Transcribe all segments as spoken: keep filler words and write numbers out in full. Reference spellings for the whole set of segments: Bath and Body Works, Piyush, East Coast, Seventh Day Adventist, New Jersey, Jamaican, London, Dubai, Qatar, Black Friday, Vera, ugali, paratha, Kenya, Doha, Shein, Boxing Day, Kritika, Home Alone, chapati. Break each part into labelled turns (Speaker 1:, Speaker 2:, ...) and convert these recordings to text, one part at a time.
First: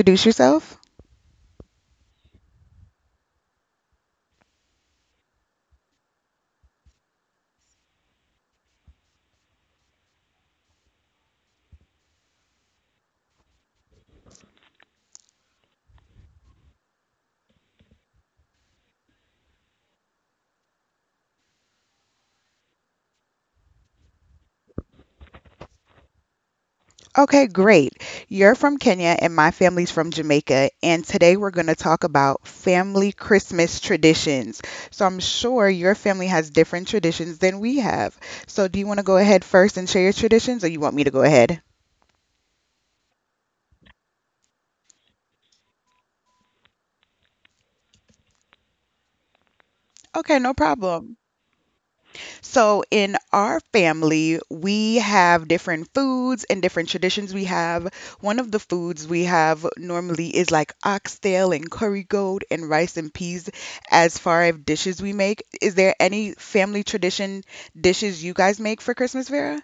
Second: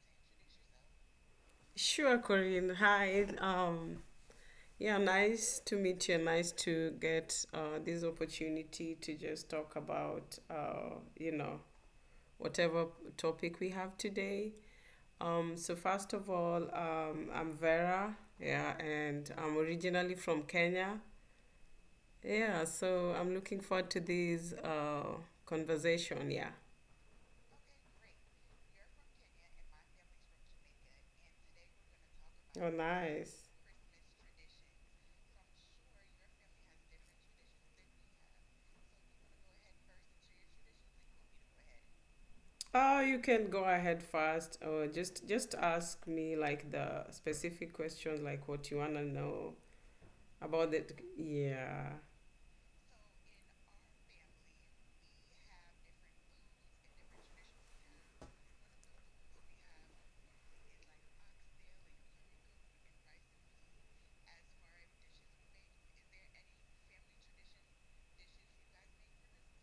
Speaker 1: introduce yourself?
Speaker 2: Sure, Corinne. Hi. Um, yeah, nice to meet you. Nice to get uh, this opportunity to just talk about, uh, you know, whatever topic we have today. Um, so, first of all, um, I'm Vera. Yeah, and I'm originally from Kenya. Yeah, so I'm looking forward to this uh, conversation. Yeah.
Speaker 1: Okay, great. You're from Kenya, and my family's from Jamaica. And today we're going to talk about
Speaker 2: Oh,
Speaker 1: family
Speaker 2: nice.
Speaker 1: Christmas traditions. So, I'm sure your family has different traditions than we have. So, do you want to go ahead first and share your traditions, or you want me to go ahead?
Speaker 2: Oh, you can go ahead first, or just just ask me like the specific questions, like what you wanna know
Speaker 1: Okay, no
Speaker 2: about it.
Speaker 1: problem.
Speaker 2: Yeah,
Speaker 1: So in our family, we have different foods and different traditions we have. One of the foods we have normally is like oxtail and curry goat and rice and peas as far as dishes we make. Is there any family tradition dishes you guys make for Christmas, Vera?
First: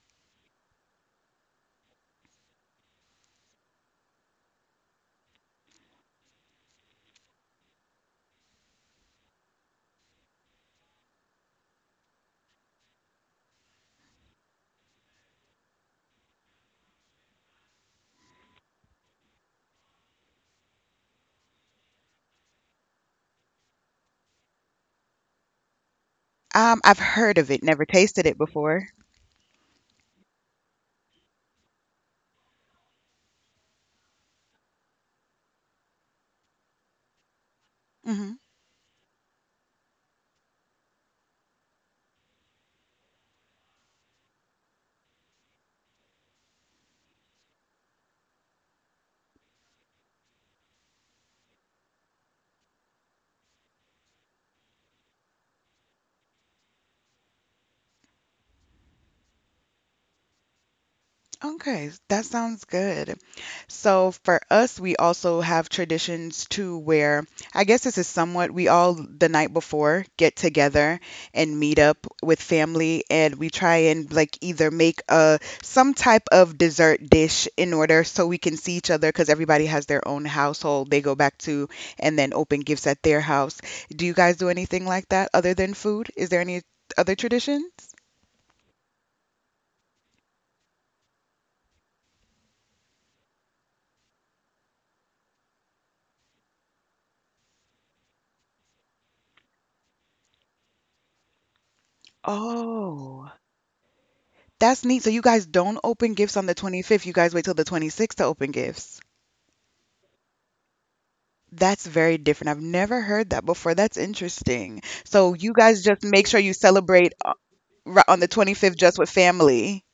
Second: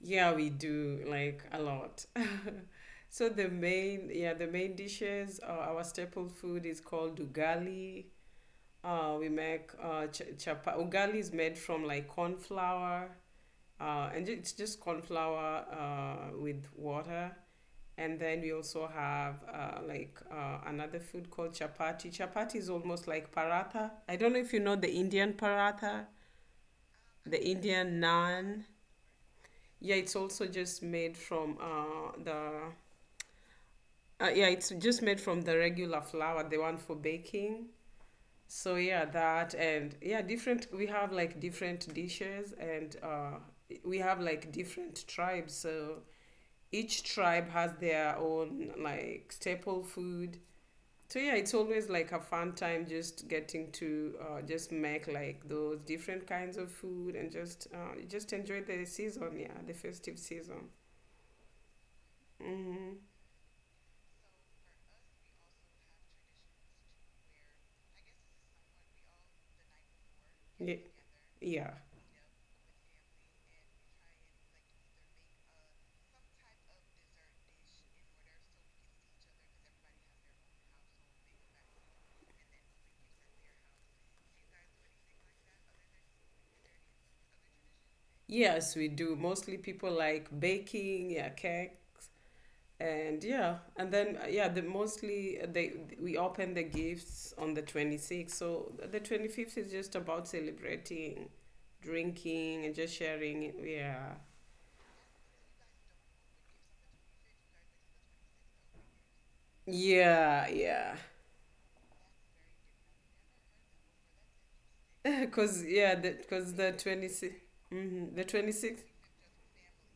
Speaker 2: yeah, we do like a lot. So the main, yeah, the main dishes, uh, our staple food is called ugali. Uh, we make uh, ch- chapa. Ugali is made from like corn flour, uh, and ju- it's just corn flour uh, with water. And then we also have uh, like uh, another food called chapati. Chapati is almost like paratha. I don't know if you know the Indian paratha,
Speaker 1: Um, I've heard
Speaker 2: the
Speaker 1: of it, never
Speaker 2: Indian
Speaker 1: tasted it
Speaker 2: naan.
Speaker 1: before.
Speaker 2: Yeah, it's also just made from uh, the. Uh, yeah, it's just made from the regular flour, the one for baking. So yeah, that and yeah, different. We have like different dishes, and uh, we have like different tribes. So each tribe has their own like staple food. So yeah, it's always like a fun time just getting to uh, just make like those different kinds of food and just uh, just enjoy the season. Yeah, the festive season.
Speaker 1: Okay, that sounds
Speaker 2: Mm-hmm.
Speaker 1: good. So for us, we also have traditions too, where I guess this is somewhat we all the night before get
Speaker 2: Yeah.
Speaker 1: together and
Speaker 2: Yeah.
Speaker 1: meet up with family, and we try and like either make a some type of dessert dish in order so we can see each other because everybody has their own household they go back to, and then open gifts at their house. Do you guys do anything like that other than food? Is there any other traditions?
Speaker 2: Yes, we do. Mostly people like baking, yeah, cakes. And yeah and then uh, yeah the mostly uh, they we open the gifts on the twenty-sixth, so the twenty-fifth is just about celebrating, drinking, and just
Speaker 1: Oh.
Speaker 2: sharing. Yeah,
Speaker 1: That's neat. So you guys don't open gifts on the twenty-fifth. You guys wait till the twenty-sixth to open gifts.
Speaker 2: yeah, yeah.
Speaker 1: That's very different. I've never heard that before. That's interesting. So you
Speaker 2: Because
Speaker 1: guys
Speaker 2: yeah
Speaker 1: just
Speaker 2: the
Speaker 1: make sure you
Speaker 2: because the,
Speaker 1: celebrate uh,
Speaker 2: twenty-six,
Speaker 1: ri-
Speaker 2: mm-hmm,
Speaker 1: on
Speaker 2: the
Speaker 1: the twenty-fifth
Speaker 2: twenty-sixth.
Speaker 1: just with family.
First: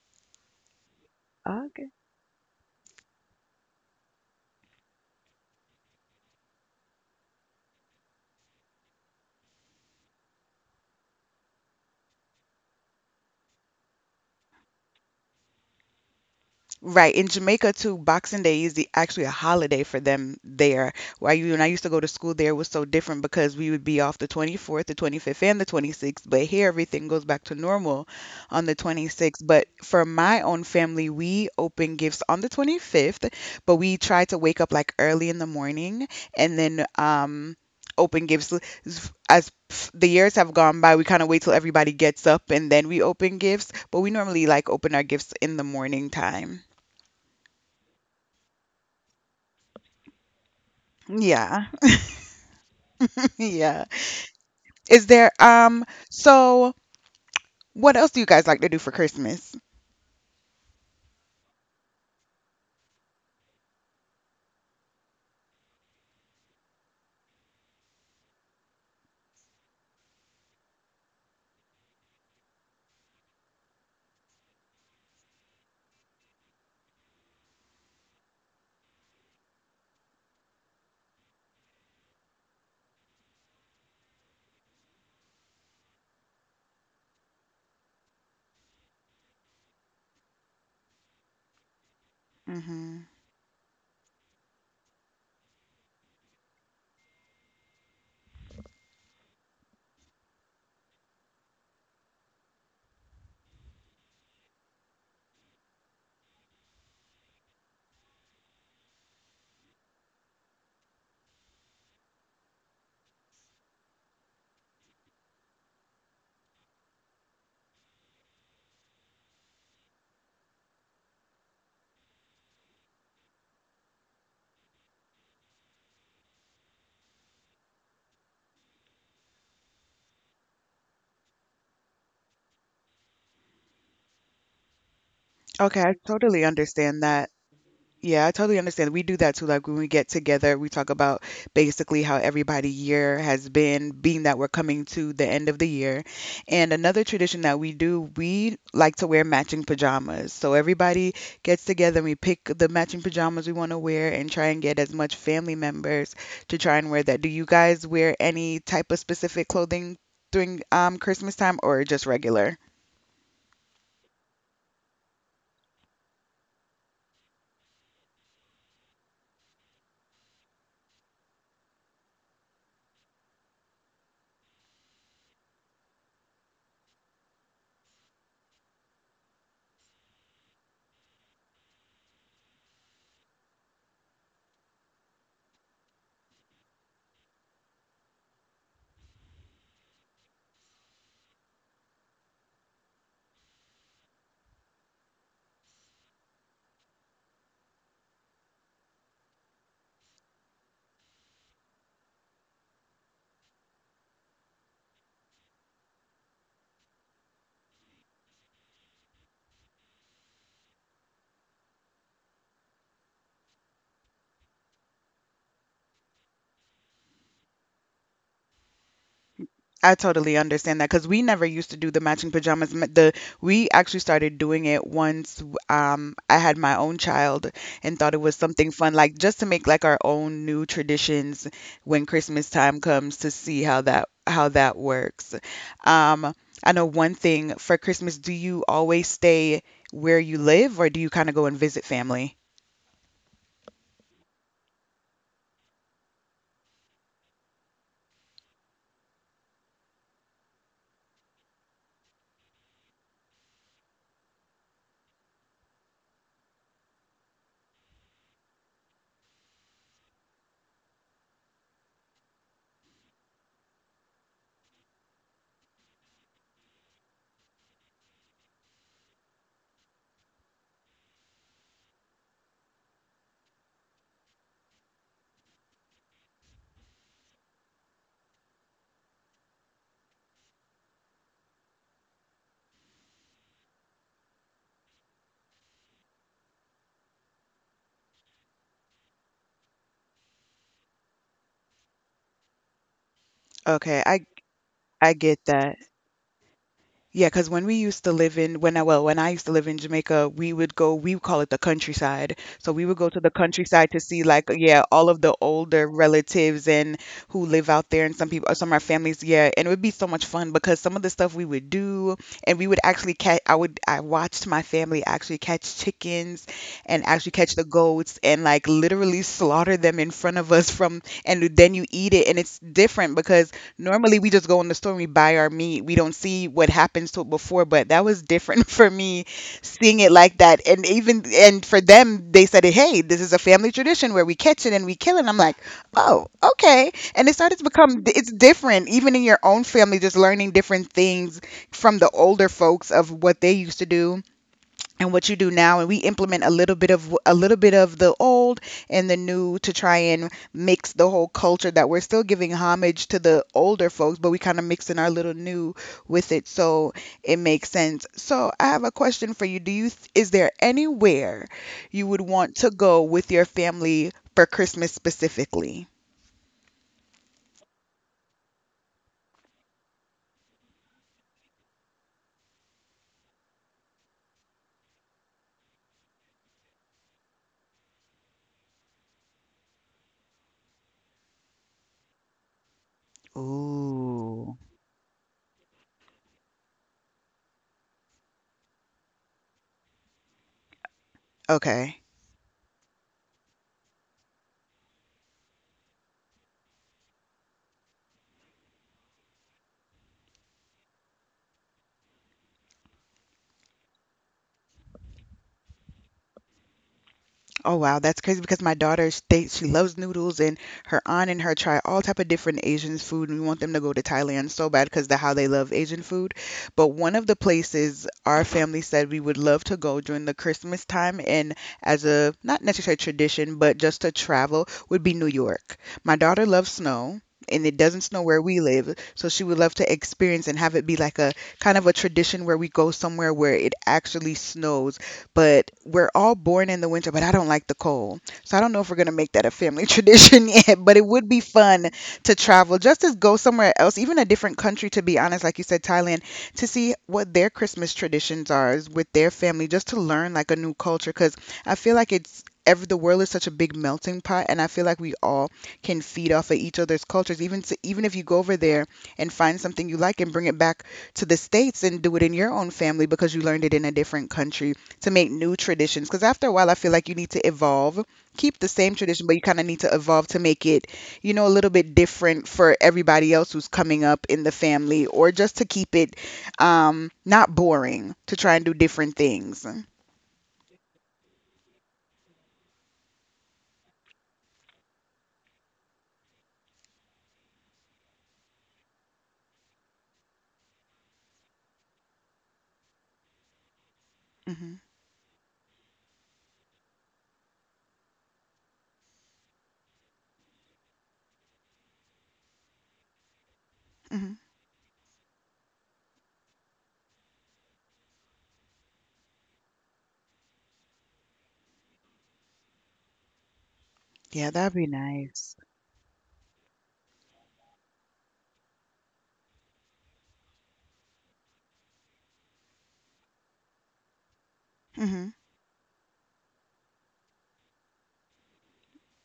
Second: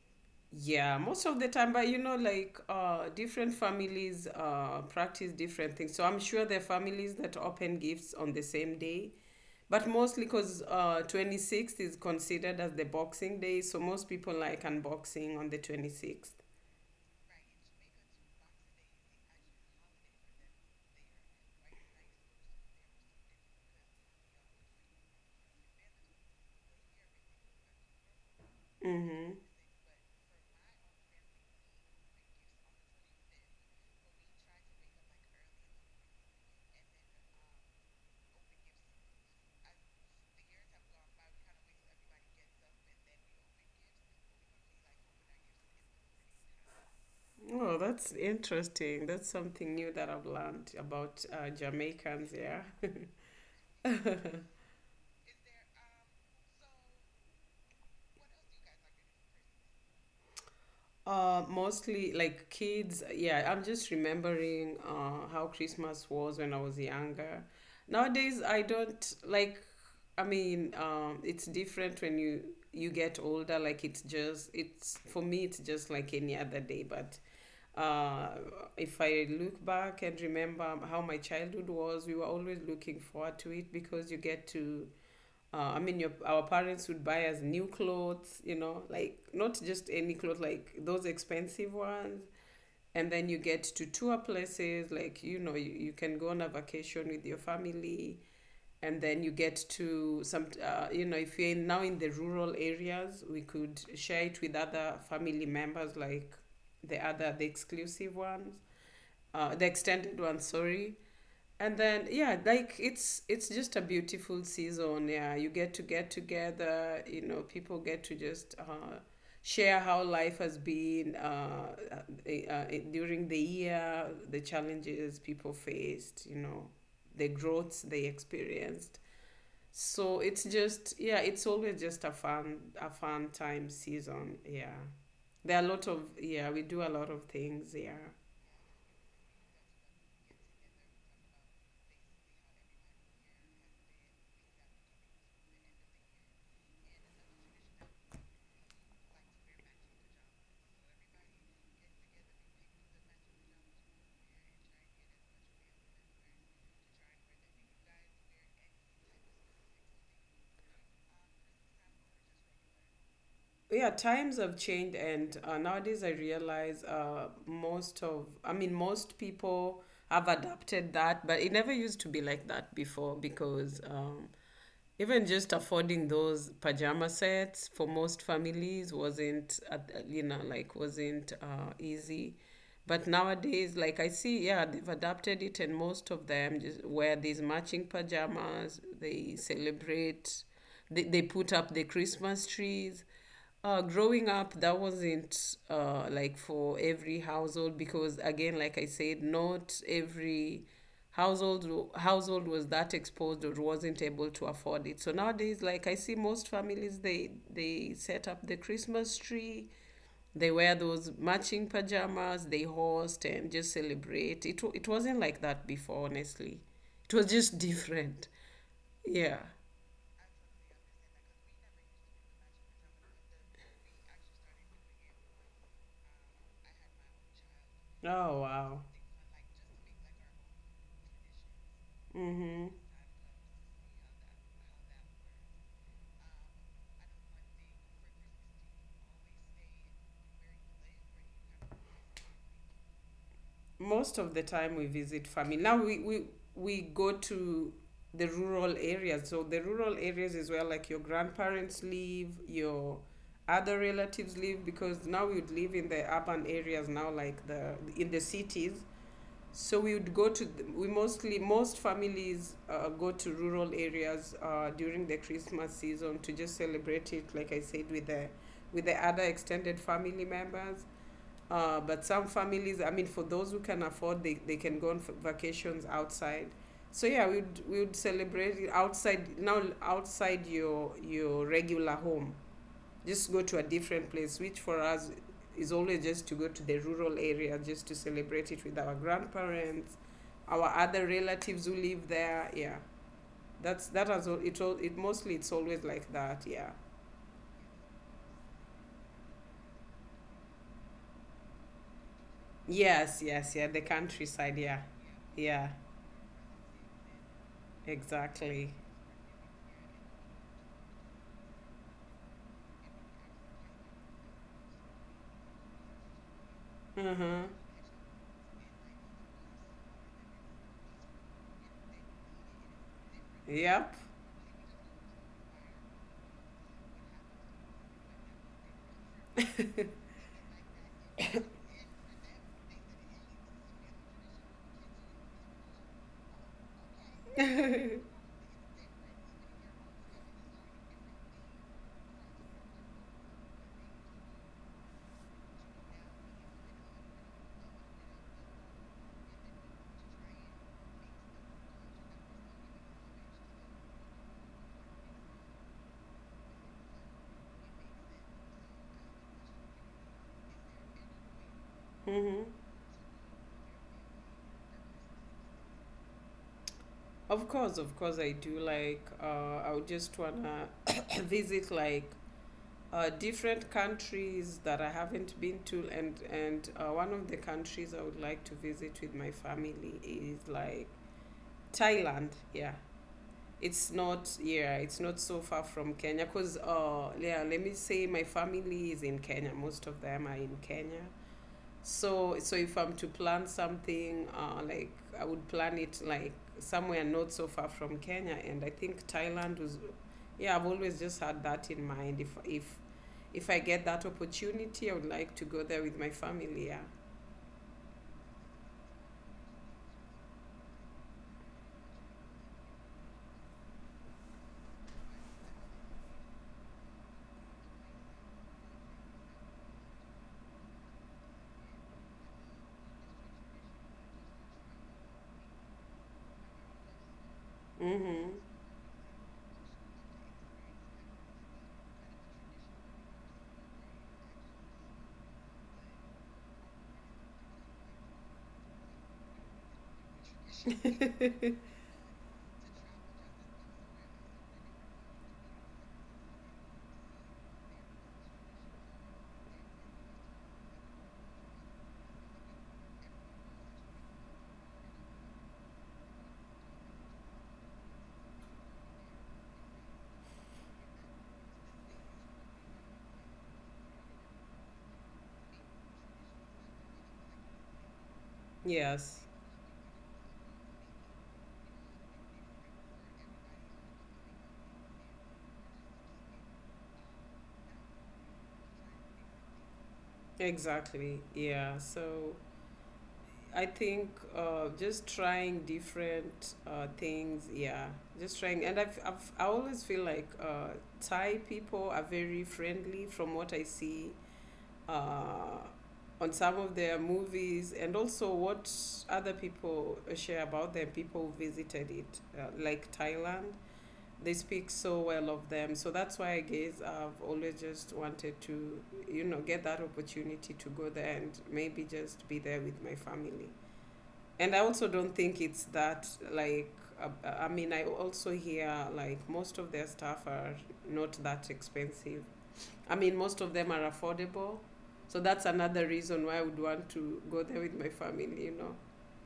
Speaker 2: Yeah, most of the time, but
Speaker 1: Okay.
Speaker 2: you know, like uh, different families uh, practice different things. So I'm sure there are families that open gifts on the same day, but mostly because uh, twenty-sixth is considered as the Boxing Day, so most people like unboxing on the twenty-sixth.
Speaker 1: Right. In Jamaica too, Boxing Day is the, actually a holiday for them there. Why you and I used to go to school there was so different because we would be off the twenty-fourth, the twenty-fifth, and the twenty-sixth. But here everything goes back to normal on the
Speaker 2: Mm-hmm.
Speaker 1: twenty-sixth. But for my own family, we open gifts on the twenty-fifth, but we try to wake up like early in the morning and then um open gifts as the years have gone by, we kind of wait till everybody gets up and then we open gifts. But we normally like open our gifts in the morning time.
Speaker 2: Oh, that's interesting. That's something new that I've learned about uh,
Speaker 1: Yeah.
Speaker 2: Jamaicans, yeah.
Speaker 1: Yeah. Is there um so what else do you guys like to do for Christmas?
Speaker 2: Uh, mostly like kids. Yeah, I'm just remembering uh, how Christmas was when I was younger. Nowadays, I don't like. I mean, um, it's different when you you get older. Like it's just it's for me, it's just like any other day. But uh, if I look back and remember how my childhood was, we were always looking forward to it because you get to uh, I mean, your our parents would buy us new clothes, you know, like not just any clothes, like those expensive ones.
Speaker 1: Mhm.
Speaker 2: And then you get to tour places, like you know, you, you can go on a vacation with your family, and then you get to some, uh, you know, if you're in, now in the rural areas, we could share it with other family members, like the other, the exclusive ones, uh, the extended ones, sorry. And then yeah, like it's it's just a beautiful season. Yeah, you get to get together, you know. People get to just uh, share how life has been uh, uh, uh, during the year, the challenges people faced, you know, the growths they experienced. So it's just yeah, it's always just a fun a fun time season. Yeah, there are a
Speaker 1: Okay,
Speaker 2: lot
Speaker 1: I
Speaker 2: of,
Speaker 1: totally
Speaker 2: yeah, we do a
Speaker 1: understand
Speaker 2: lot of
Speaker 1: that.
Speaker 2: things. Yeah,
Speaker 1: Yeah, I totally understand. We do that too. Like when we get together, we talk about basically how everybody year has been, being that we're coming to the end of the year. And another tradition that we do, we like to wear matching pajamas. So everybody gets together and we pick the matching pajamas we want to wear and try and get as much family members to try and wear that. Do you guys wear any type of specific clothing during um Christmas time or just regular?
Speaker 2: yeah, times have changed, and uh, nowadays I realize uh, most of I mean most people have adapted that, but it never used to be like that before because um, even just affording those pajama sets for most families wasn't uh, you know, like wasn't uh, easy. But nowadays, like I see yeah, they've adapted it, and most of them just wear these matching pajamas. They celebrate, they, they put up the Christmas trees. uh, growing up, that wasn't uh, like for every household because, again, like I said, not every household household was that exposed or wasn't able to afford it. So nowadays, like I see most families, they they set up the Christmas tree, they wear those matching pajamas, they host and just celebrate. It w- it wasn't like that before, honestly. It was just different. Yeah.
Speaker 1: I totally understand that because we never used to do the matching pajamas. M- The we actually started doing it once um, I had my own child and thought it was
Speaker 2: Oh
Speaker 1: something
Speaker 2: wow.
Speaker 1: fun, like just to make like our own new traditions when Christmas time comes to see how that how that works. Um, I know one thing for Christmas, do you always stay where you live or do you kind of go and visit family?
Speaker 2: Most of the time we visit family. Now we, we, we go to the rural areas. So the rural areas is where like your grandparents live, your other relatives live, because now we would live in the urban areas now, like the in the cities. So we would go to the, we mostly most families uh, go to rural areas uh, during the Christmas season to just celebrate it, like I said, with the with the other extended family members. uh, but some families, I mean, for those who can afford, they, they can go on vacations outside. So yeah, we would we would celebrate it outside now, outside your your regular home. Just go to a different place, which for us is always just to go to the rural area just to celebrate it with our grandparents, our other relatives who live there. Yeah, that's
Speaker 1: Okay,
Speaker 2: that has
Speaker 1: I
Speaker 2: al- it all it
Speaker 1: I
Speaker 2: mostly
Speaker 1: get
Speaker 2: it's
Speaker 1: that.
Speaker 2: always like that. Yeah.
Speaker 1: Yeah, because when we used to live in when I well, when I used to live in Jamaica, we would go, we would call it the countryside. So we would go to
Speaker 2: Yes,
Speaker 1: the
Speaker 2: yes, yeah. The
Speaker 1: countryside to see like
Speaker 2: countryside. Yeah,
Speaker 1: yeah, all of the
Speaker 2: yeah,
Speaker 1: older relatives and who live out there and some people some
Speaker 2: exactly.
Speaker 1: of our families, yeah. And it would be so much fun because some of the stuff we would do and we would actually catch I would I watched my family actually catch chickens and actually
Speaker 2: Mm-hmm.
Speaker 1: catch the goats and like literally slaughter them in front of us from and then you eat it and it's different because
Speaker 2: Yep.
Speaker 1: normally, we just go in the store and we buy our meat. We don't see what happens to it before, but that was different for me seeing it like that. And even and for them, they said, "Hey, this is a family tradition where we catch it and we kill it." And I'm like, "Oh, okay." And it started to
Speaker 2: Mm-hmm.
Speaker 1: become it's different, even in your own family, just learning different things from the older folks of what they used to do and what you do now, and we implement a little bit of a little bit of the old and the new to try and mix the whole culture that we're still giving homage to the older folks, but we kind of mix in our little new with it. So it makes sense. So I have a question for you. Do you th- is there anywhere you would want to go with your family for Christmas specifically?
Speaker 2: Of course, of course, I do. Like, uh, I would just wanna visit like uh, different countries that I haven't been to, and and uh, one of the countries I would like to visit with my family is like Thailand. Yeah, it's not.
Speaker 1: Ooh.
Speaker 2: Yeah, it's not so far from Kenya. Cause uh, yeah, let me say my family is in Kenya. Most of them are in Kenya.
Speaker 1: Okay.
Speaker 2: So, so if I'm to plan something, uh, like I would plan it like somewhere not so far from Kenya, and I think Thailand was. Yeah, I've always just had that in mind. If if if I get that opportunity, I would like to go there with my family. Yeah.
Speaker 1: Oh wow, that's crazy because my daughter states she loves noodles and her aunt and her try all type of different Asian food and we want them to go to Thailand so bad because the how they love Asian food. But one of the places our family said we would love to go during the Christmas time and as a not necessarily tradition but just to travel would be New York. My daughter loves snow. And it doesn't snow
Speaker 2: Mm-hmm.
Speaker 1: where we live, so she would love to experience and have it be like a kind of a tradition where we go somewhere where it actually snows but we're all born in the winter, but I don't like the cold. So I don't know if we're going to make that a family tradition yet, but it would be fun to travel, just to go somewhere else, even a different country, to be honest, like you said, Thailand, to see what their Christmas traditions are is with their family, just to learn like a new culture. Because I feel like it's ever the world is such a big melting pot, and I feel like we all can feed off of each other's cultures. Even s even if you go over there and find something you like and bring it back to the states and do it in your own family because you learned it in a different country to make new traditions because after a while I feel like you need to evolve, keep the same
Speaker 2: yes.
Speaker 1: tradition but you kind of need to evolve to make it, you know, a little bit different for everybody else who's coming up in the family, or just to keep it um not boring, to try and do different things.
Speaker 2: Exactly. Yeah. So I think uh, just trying different uh, things, yeah, just trying. And I've, I've I always feel like uh, Thai people are very friendly from what I see
Speaker 1: Hmm.
Speaker 2: uh, on some of their movies, and also what other people share about them. People who visited it, uh, like Thailand, they
Speaker 1: Hmm.
Speaker 2: speak so well of them. So that's why I guess I've always just wanted to, you know, get that opportunity to go there and maybe just be there with my family.
Speaker 1: Yeah,
Speaker 2: And I
Speaker 1: that'd be
Speaker 2: also don't think
Speaker 1: nice.
Speaker 2: it's that like uh, I mean I also hear like most of their stuff are not that expensive. I mean most of them are affordable. So that's another reason why I would want to go there with my family, you know.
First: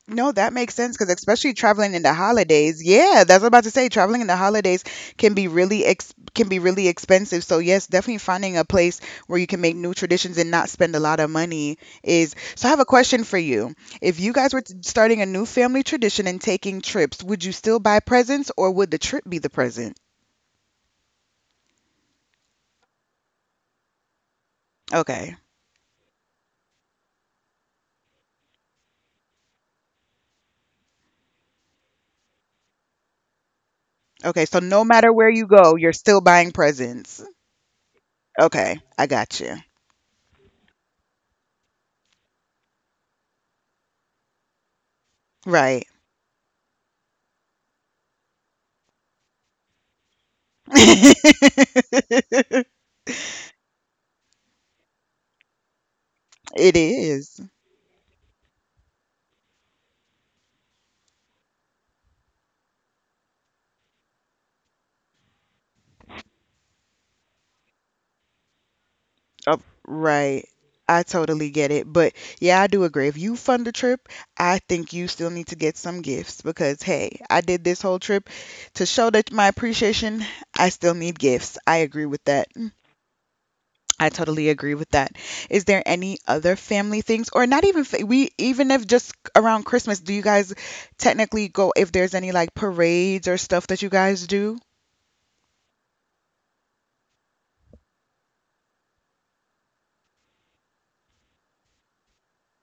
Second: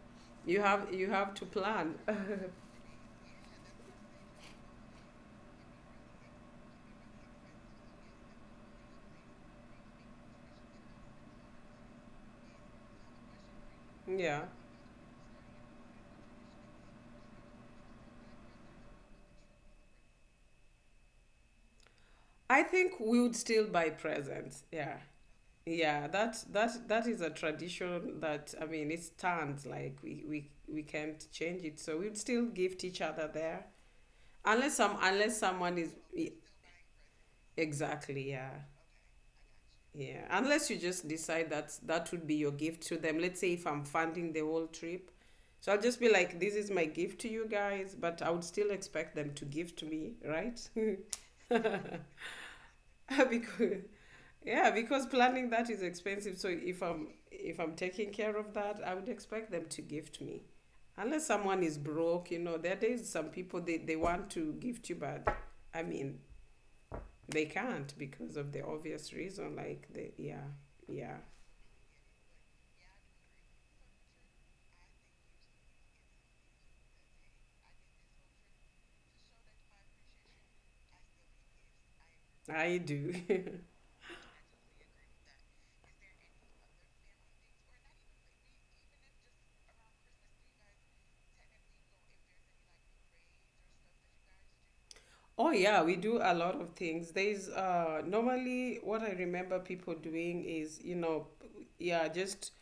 Speaker 1: No, that
Speaker 2: You
Speaker 1: makes
Speaker 2: have
Speaker 1: sense
Speaker 2: you
Speaker 1: because
Speaker 2: have to
Speaker 1: especially traveling
Speaker 2: plan.
Speaker 1: in the holidays. Yeah, that's what I'm about to say. Traveling in the holidays can be really ex- can be really expensive. So yes, definitely finding a place where you can make new traditions and not spend a lot of money is. So I have a question for you. If you
Speaker 2: yeah.
Speaker 1: guys were t- starting a new family tradition and taking trips, would you still buy presents or would the trip be the present?
Speaker 2: I think we would still buy presents. Yeah.
Speaker 1: Okay.
Speaker 2: Yeah, that that that is a tradition that I mean it stands like we we we can't change it. So we'd still gift each other there.
Speaker 1: Okay, so
Speaker 2: Unless
Speaker 1: no
Speaker 2: some
Speaker 1: matter where
Speaker 2: unless
Speaker 1: you
Speaker 2: someone
Speaker 1: go,
Speaker 2: is
Speaker 1: you're still
Speaker 2: e-
Speaker 1: buying presents.
Speaker 2: exactly, yeah.
Speaker 1: Okay, I got you.
Speaker 2: Yeah. Unless you just decide that that would be your gift to them. Let's say if I'm funding the whole trip. So I'll
Speaker 1: Right.
Speaker 2: just be like, this is my gift to you guys, but I would still expect them to give to me, right? Because yeah, because planning that is expensive. So
Speaker 1: It
Speaker 2: if I'm
Speaker 1: is.
Speaker 2: if I'm taking care of that, I would expect them to gift me. Unless someone is broke, you know, there are days some people they, they want to gift you, but I mean they can't because of the obvious reason.
Speaker 1: Oh,
Speaker 2: Like, the, yeah,
Speaker 1: right. I
Speaker 2: yeah,
Speaker 1: totally get it. But yeah, I do agree. If you fund the trip, I think you still need to get some gifts because, hey, I did this whole trip to show that my appreciation, I still need gifts. I agree with that.
Speaker 2: I do.
Speaker 1: I totally agree with that. Is there any other family things, or not even fa- we even if just around Christmas, do you guys technically go if there's any like parades or stuff that you guys do?
Speaker 2: Oh, yeah, we do a lot of things. There's uh, normally what I remember people doing is, you know, yeah, just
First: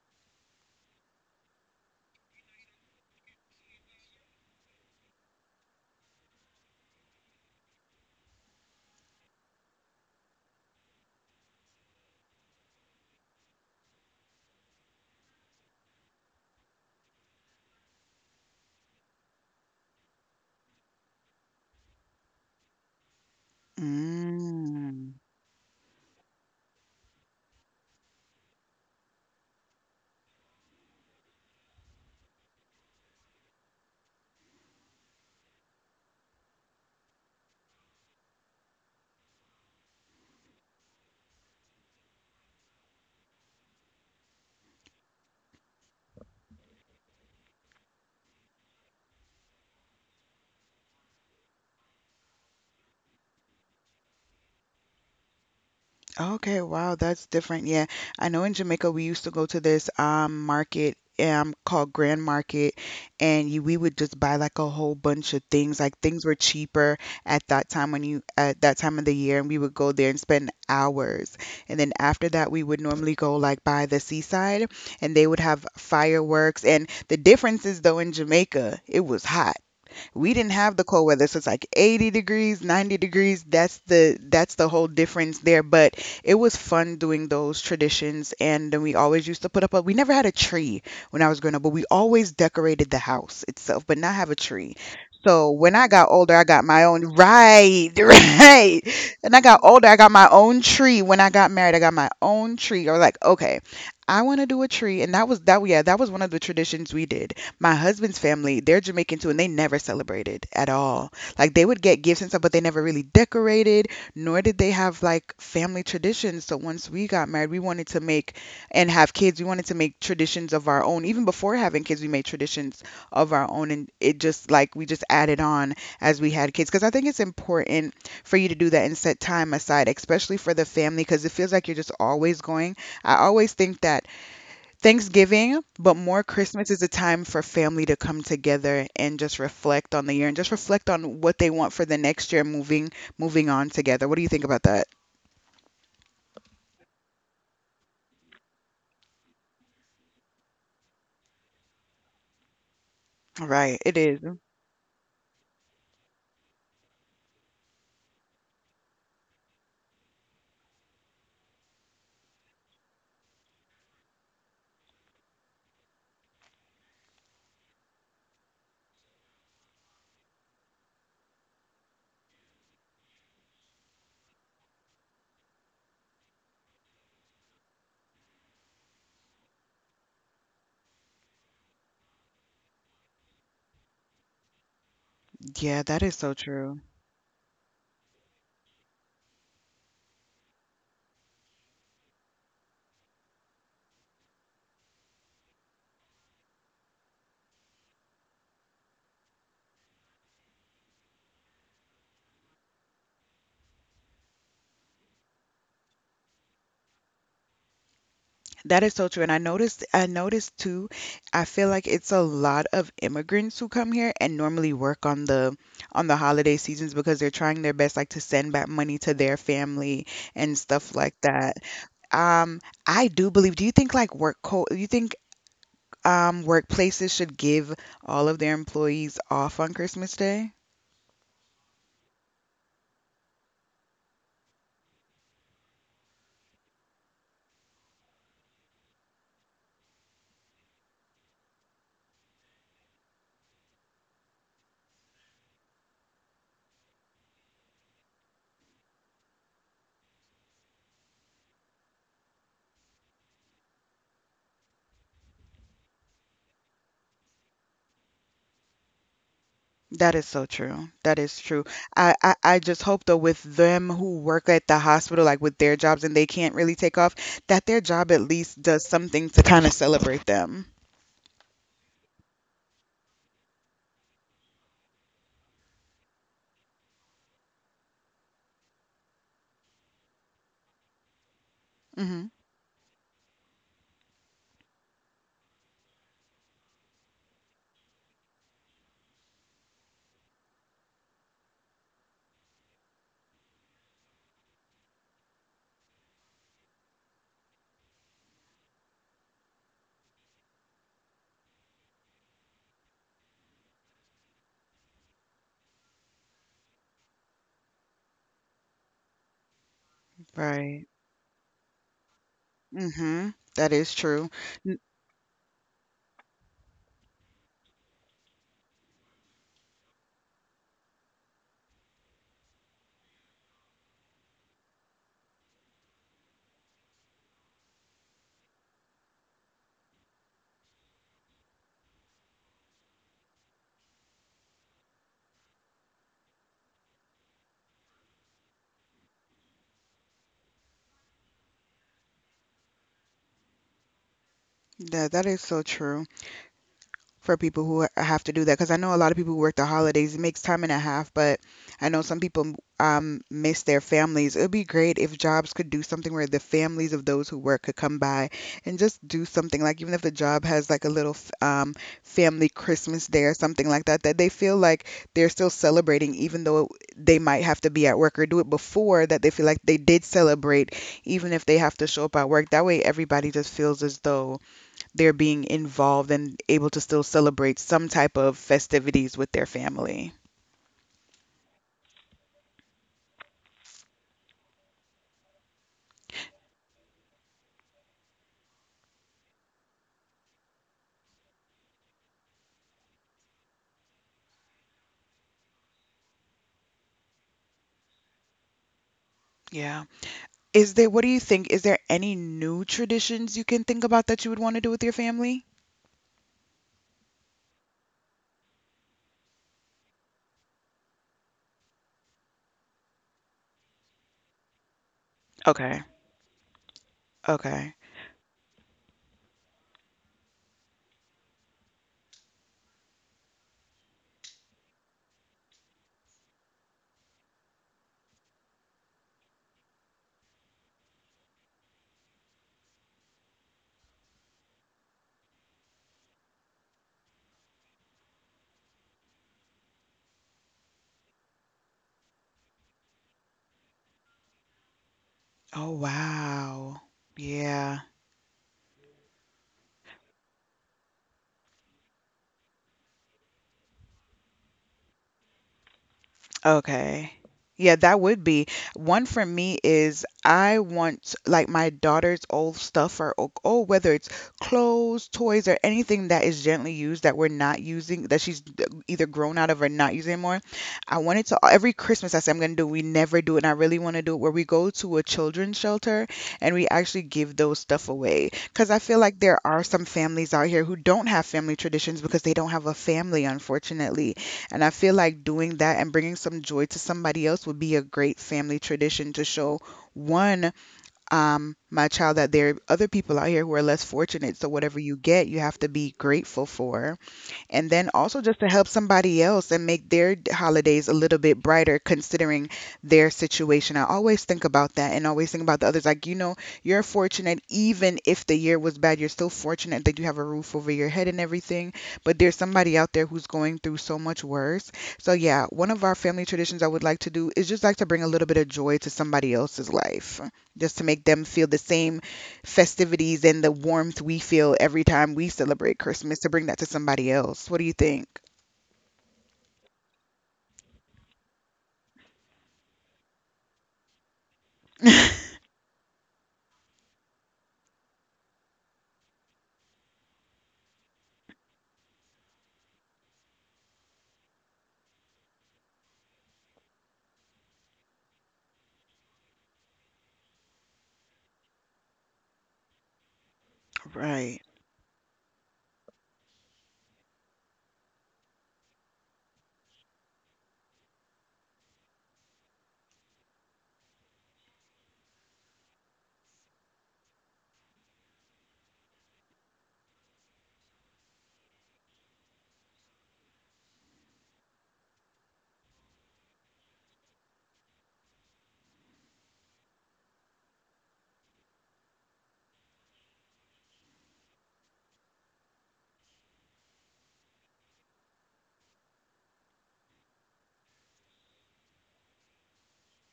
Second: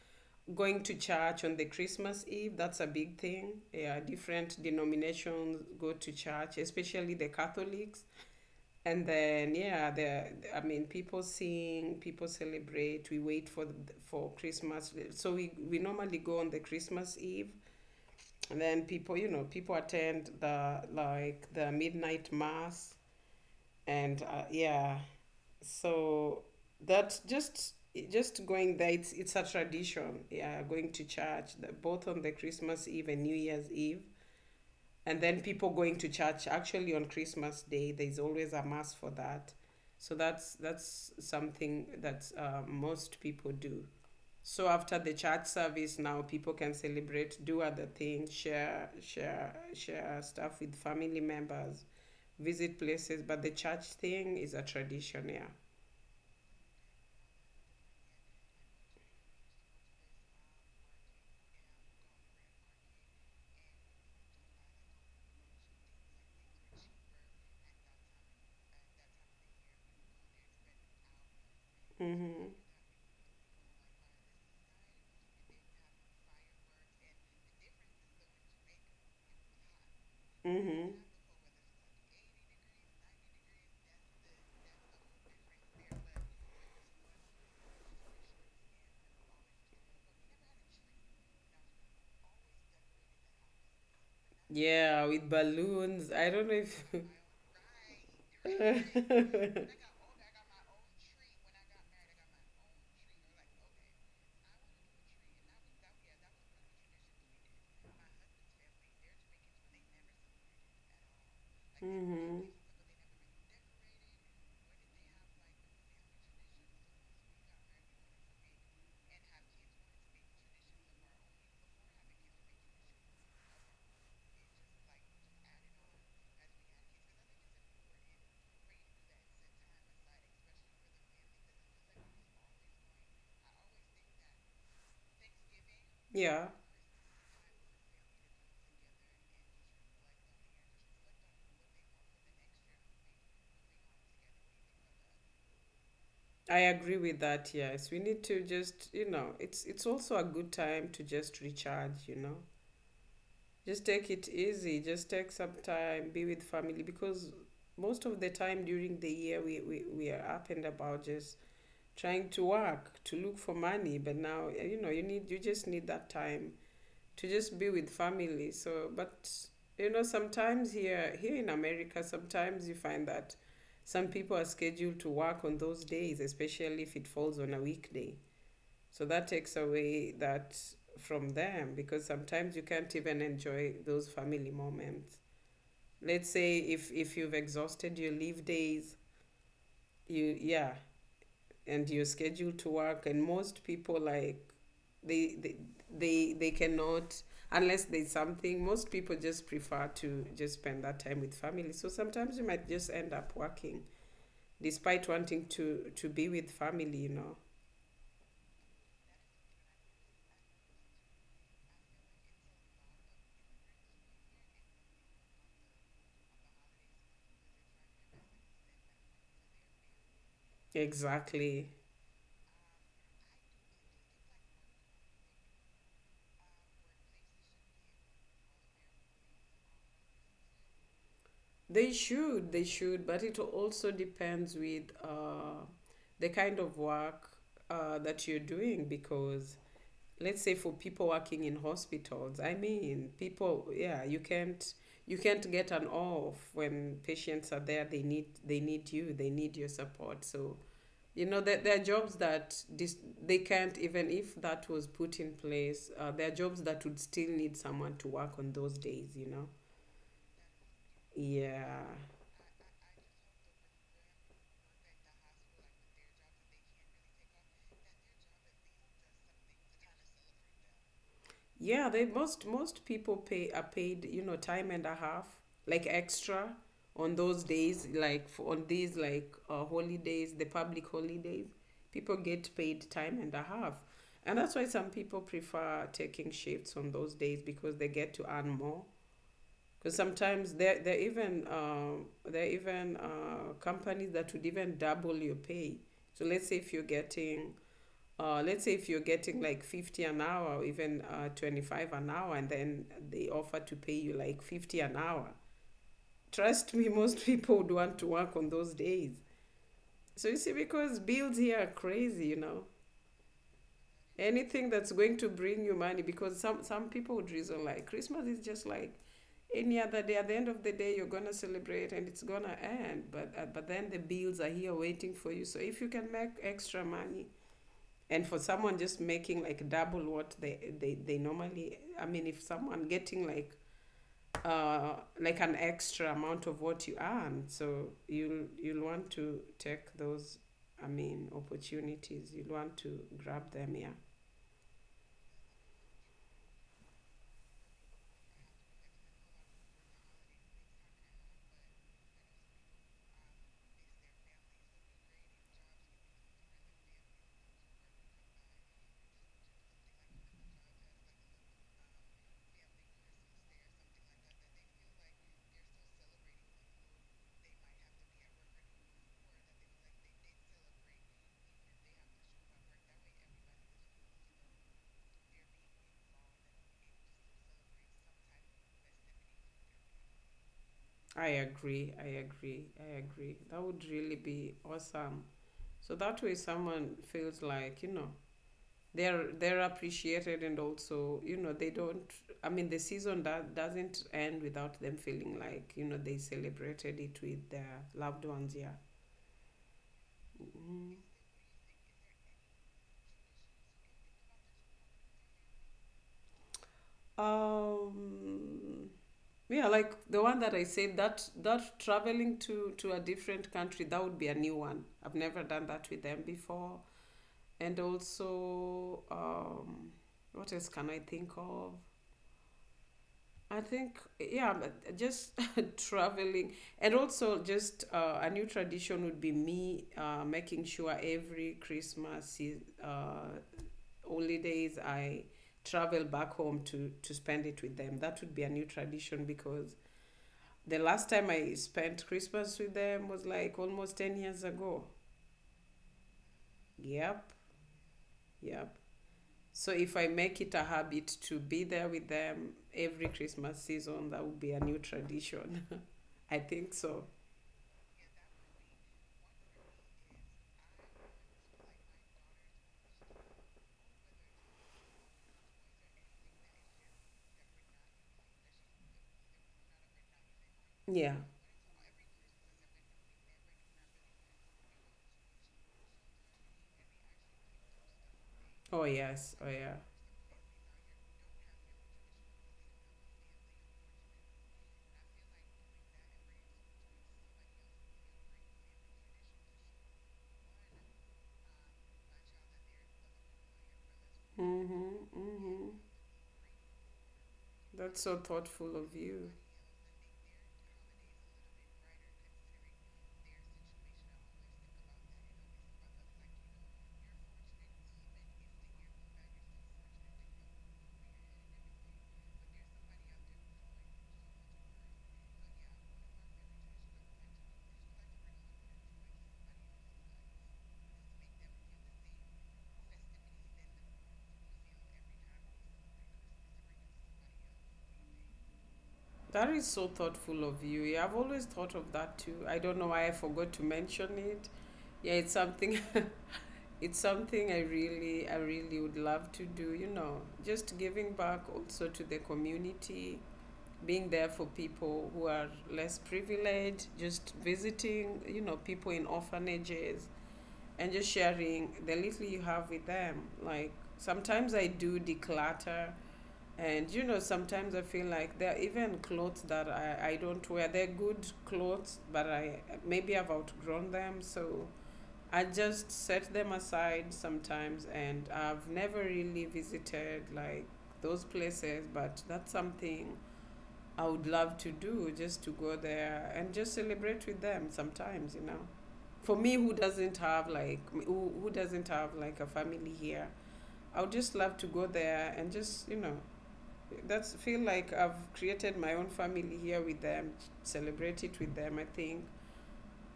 Speaker 2: going to church on the Christmas Eve. That's a big thing. Yeah, different denominations go to church, especially the Catholics. And then yeah, the I mean, people sing, people celebrate. We wait for the, for Christmas, so we we normally go on the Christmas Eve, and then people, you know, people attend the like the midnight mass, and uh, yeah,
Speaker 1: Mm.
Speaker 2: so that just just going there, it's it's a tradition. Yeah, going to church the, both on the Christmas Eve and New Year's Eve, and then people going to church actually on Christmas Day. There's always a mass for that. So that's that's something that uh, most people do. So after the church service, now people can celebrate, do other things, share share share stuff with family members, visit places. But the church thing is a tradition. Yeah.
Speaker 1: Okay, wow, that's different. Yeah, I know in Jamaica we used to go to this um market um called Grand Market, and you, we would just buy like a whole bunch of things. Like things were cheaper at that time when you at that time of the year, and we would go there and spend hours. And then after
Speaker 2: Mm-hmm.
Speaker 1: that, we would normally go like by the seaside, and they would have fireworks. And the difference is, though, in Jamaica, it was hot. We didn't have the
Speaker 2: Mm-hmm.
Speaker 1: cold weather, so it's like eighty degrees, ninety degrees. That's the that's the whole difference there. But it was fun doing those traditions. And then we always used to put up a we never had a tree when I was growing up, but we always decorated the house itself but not have a tree.
Speaker 2: Yeah with
Speaker 1: So when I
Speaker 2: balloons,
Speaker 1: got
Speaker 2: I
Speaker 1: older, I
Speaker 2: don't know
Speaker 1: got
Speaker 2: if
Speaker 1: my own. Right. right. And I got older, I got my own tree. When I got married, I got my own tree. Or like okay, I want to do a tree, and that was that. Yeah, that was one of the traditions we did. My husband's family, they're Jamaican too, and they never celebrated at all. Like, they would get gifts and
Speaker 2: Mm-hmm.
Speaker 1: stuff, but they never really decorated, nor did they have like family traditions. So once we got married, we wanted to make and have kids, we wanted to make traditions of our own. Even before having kids, we made traditions of our own, and it just like we just added on as we had kids. Because I think it's important for you to do that and set time aside, especially for the family, because it feels like you're just always going. I always think that Thanksgiving, but more
Speaker 2: Yeah,
Speaker 1: Christmas, is a time for family to come together and just reflect on the year and just reflect on what they want for the next year moving moving on together. What do you think about that?
Speaker 2: I agree with that. Yes, we need to just, you know, it's it's also a good time to just recharge, you know.
Speaker 1: Right,
Speaker 2: Just
Speaker 1: it
Speaker 2: take
Speaker 1: is.
Speaker 2: it easy, just take some time, be with family because most of the time during the year we, we, we are up and about just trying to work, to look for money, but now, eh, you know, you need you just need that time to just be with family. So, but you know, sometimes here here in America, sometimes you find that some people are scheduled to work on those days, especially if it falls on a weekday. So that takes away that from them because sometimes you can't even enjoy those family moments.
Speaker 1: Yeah, that is
Speaker 2: Let's
Speaker 1: so
Speaker 2: say
Speaker 1: true.
Speaker 2: if if you've exhausted your leave days, you, yeah, and you're scheduled to work, and most people like they they they, they cannot, unless there's something, most people just prefer to just spend that time with family, so sometimes you might just end up working despite wanting to to be with family, you know.
Speaker 1: That is so true. And I noticed I noticed too, I feel like it's a lot of immigrants who come here and normally work on the on the holiday seasons because they're trying their best like to send back money to their family and stuff like that.
Speaker 2: Exactly.
Speaker 1: Um, I do believe, do you think like work co you think Um, workplaces should give all of their employees off on Christmas Day.
Speaker 2: They should, they should, but it also depends with uh, the kind of work uh, that you're doing, because let's say for people working in hospitals, I mean, people, yeah, you can't, you can't get an off when patients are there. They need they need you, they need your support. So, you know, there, there are jobs that dis- they can't, even if that was put in place. Uh, there are jobs that would still need someone to work on those days. You know,
Speaker 1: That is so true. That is true.
Speaker 2: yeah.
Speaker 1: I, I, I just hope, though, with them who work at the hospital, like with their jobs and they can't really take off, that their job at least does something to kind of celebrate them.
Speaker 2: Yeah, they most most people pay are paid, you know, time and a half, like extra on those days, like for, on these like uh, holidays, the public holidays, people
Speaker 1: Hmm.
Speaker 2: get paid time and a half. And that's why some people prefer taking shifts on those days, because they get to earn more. Because sometimes there there are even um there are even uh, companies that would even double your pay. So let's say if you're getting, uh, let's say if you're getting like fifty an hour, or even uh, twenty-five an hour, and then they offer to pay you like fifty an hour, trust me most people would want to work on those days. So you see,
Speaker 1: Right.
Speaker 2: because bills here are crazy, you know.
Speaker 1: Hmm. That is true.
Speaker 2: Anything
Speaker 1: N-
Speaker 2: that's going to bring you money, because some some people would reason like Christmas is just like any other day. At the end of the day, you're gonna celebrate and it's gonna end, but uh, but then the bills are here waiting for you, so if you can make extra money. And for someone just making like double what they they, they normally, I mean, if someone getting like uh like an extra amount of what you earn, so you'll you'll want to take those, I mean, opportunities. You'll want to grab them, yeah.
Speaker 1: That that is so true. For people who have to do that, because I know a lot of people who work the holidays, it makes time and a half. But I know some people um, miss their families. It would be great if jobs could do something where the families of those who work could come by and just do something, like even if the job has like a little f- um, family Christmas day or something like that, that they feel like they're still celebrating even though they might have to be at work, or do it before, that they feel like they did celebrate even if they have to show up at work. That way everybody just feels as though they're being involved and able to still celebrate some type of festivities with their family.
Speaker 2: i agree i agree I agree, that would really be awesome, so that way someone feels like, you know, they're they're appreciated, and also, you know, they don't, I mean, the season that doesn't end without them feeling like, you know, they celebrated it with their loved ones, yeah.
Speaker 1: Yeah. Is there—
Speaker 2: Mhm.
Speaker 1: what do you think— is there any new traditions you can think about that you would want to do with your family?
Speaker 2: um yeah, like the one that I said, that that traveling to to a different country, that would be a new one. I've never done
Speaker 1: Okay.
Speaker 2: that with them before.
Speaker 1: Okay.
Speaker 2: And also, um what else can I think of? I think, yeah, but just traveling. And also, just uh, a new tradition would be me uh, making sure every Christmas se- uh, holidays I travel back home to, to spend it with them. That would be a new tradition, because the last time I spent Christmas with them was like almost ten years ago.
Speaker 1: Oh, wow.
Speaker 2: Yep,
Speaker 1: Yeah.
Speaker 2: yep. So if I make it a habit to be there with them every Christmas season, that would be a new tradition. I think so.
Speaker 1: Okay. Yeah, that would be. One for me is I want like my daughter's old stuff, or— oh, oh, whether it's clothes, toys, or anything that is gently used that we're not using, that she's d- either grown out of or not using anymore. I
Speaker 2: Yeah.
Speaker 1: want it to— every Christmas I say I'm gonna do, we never do it, and I really want to do it where we go to a children's shelter and we actually give those stuff away. Because I
Speaker 2: Oh
Speaker 1: feel like
Speaker 2: yes.
Speaker 1: there
Speaker 2: Oh
Speaker 1: are
Speaker 2: yeah.
Speaker 1: some families out here who don't have family traditions because they don't have a family, unfortunately, and I feel like doing that and bringing some joy to somebody else would be a great family tradition to show, one, um, my child, that there are other people out here who are less fortunate. So whatever you
Speaker 2: Mm-hmm,
Speaker 1: get, you have to
Speaker 2: mm-hmm.
Speaker 1: be grateful for, and then
Speaker 2: That's so
Speaker 1: also just to help
Speaker 2: thoughtful of
Speaker 1: somebody
Speaker 2: you.
Speaker 1: else and make their d- holidays a little bit brighter considering their situation. I always think about that and always think about the others. Like, you know, you're fortunate even if the year was bad, you're still fortunate that you have a roof over your head and everything, but there's somebody out there who's going through so much worse. So, yeah, one of our family traditions I would like to do is just like to bring a little bit of joy to somebody else's life, just to make them feel the same festivities and the warmth we feel every time we celebrate Christmas, to bring that to somebody else. What do you think?
Speaker 2: That is so thoughtful of you. Yeah, I've always thought of that too. I don't know why I forgot to mention it. Yeah, it's something, it's something I really, I really would love to do, you know. Just giving back also to the community, being there for people who are less privileged, just visiting, you know, people in orphanages, and just sharing the little you have with them. Like,
Speaker 1: Right.
Speaker 2: sometimes I do declutter, and you know, sometimes I feel like there are even clothes that I, I don't wear. They're good clothes, but I maybe I've outgrown them. So I just set them aside sometimes, and I've never really visited like those places, but that's something I would love to do, just to go there and just celebrate with them sometimes, you know. For me, who doesn't have like who, who doesn't have like a family here, I would just love to go there and just, you know, that's feel like I've created my own family here with them, celebrate it with them. I think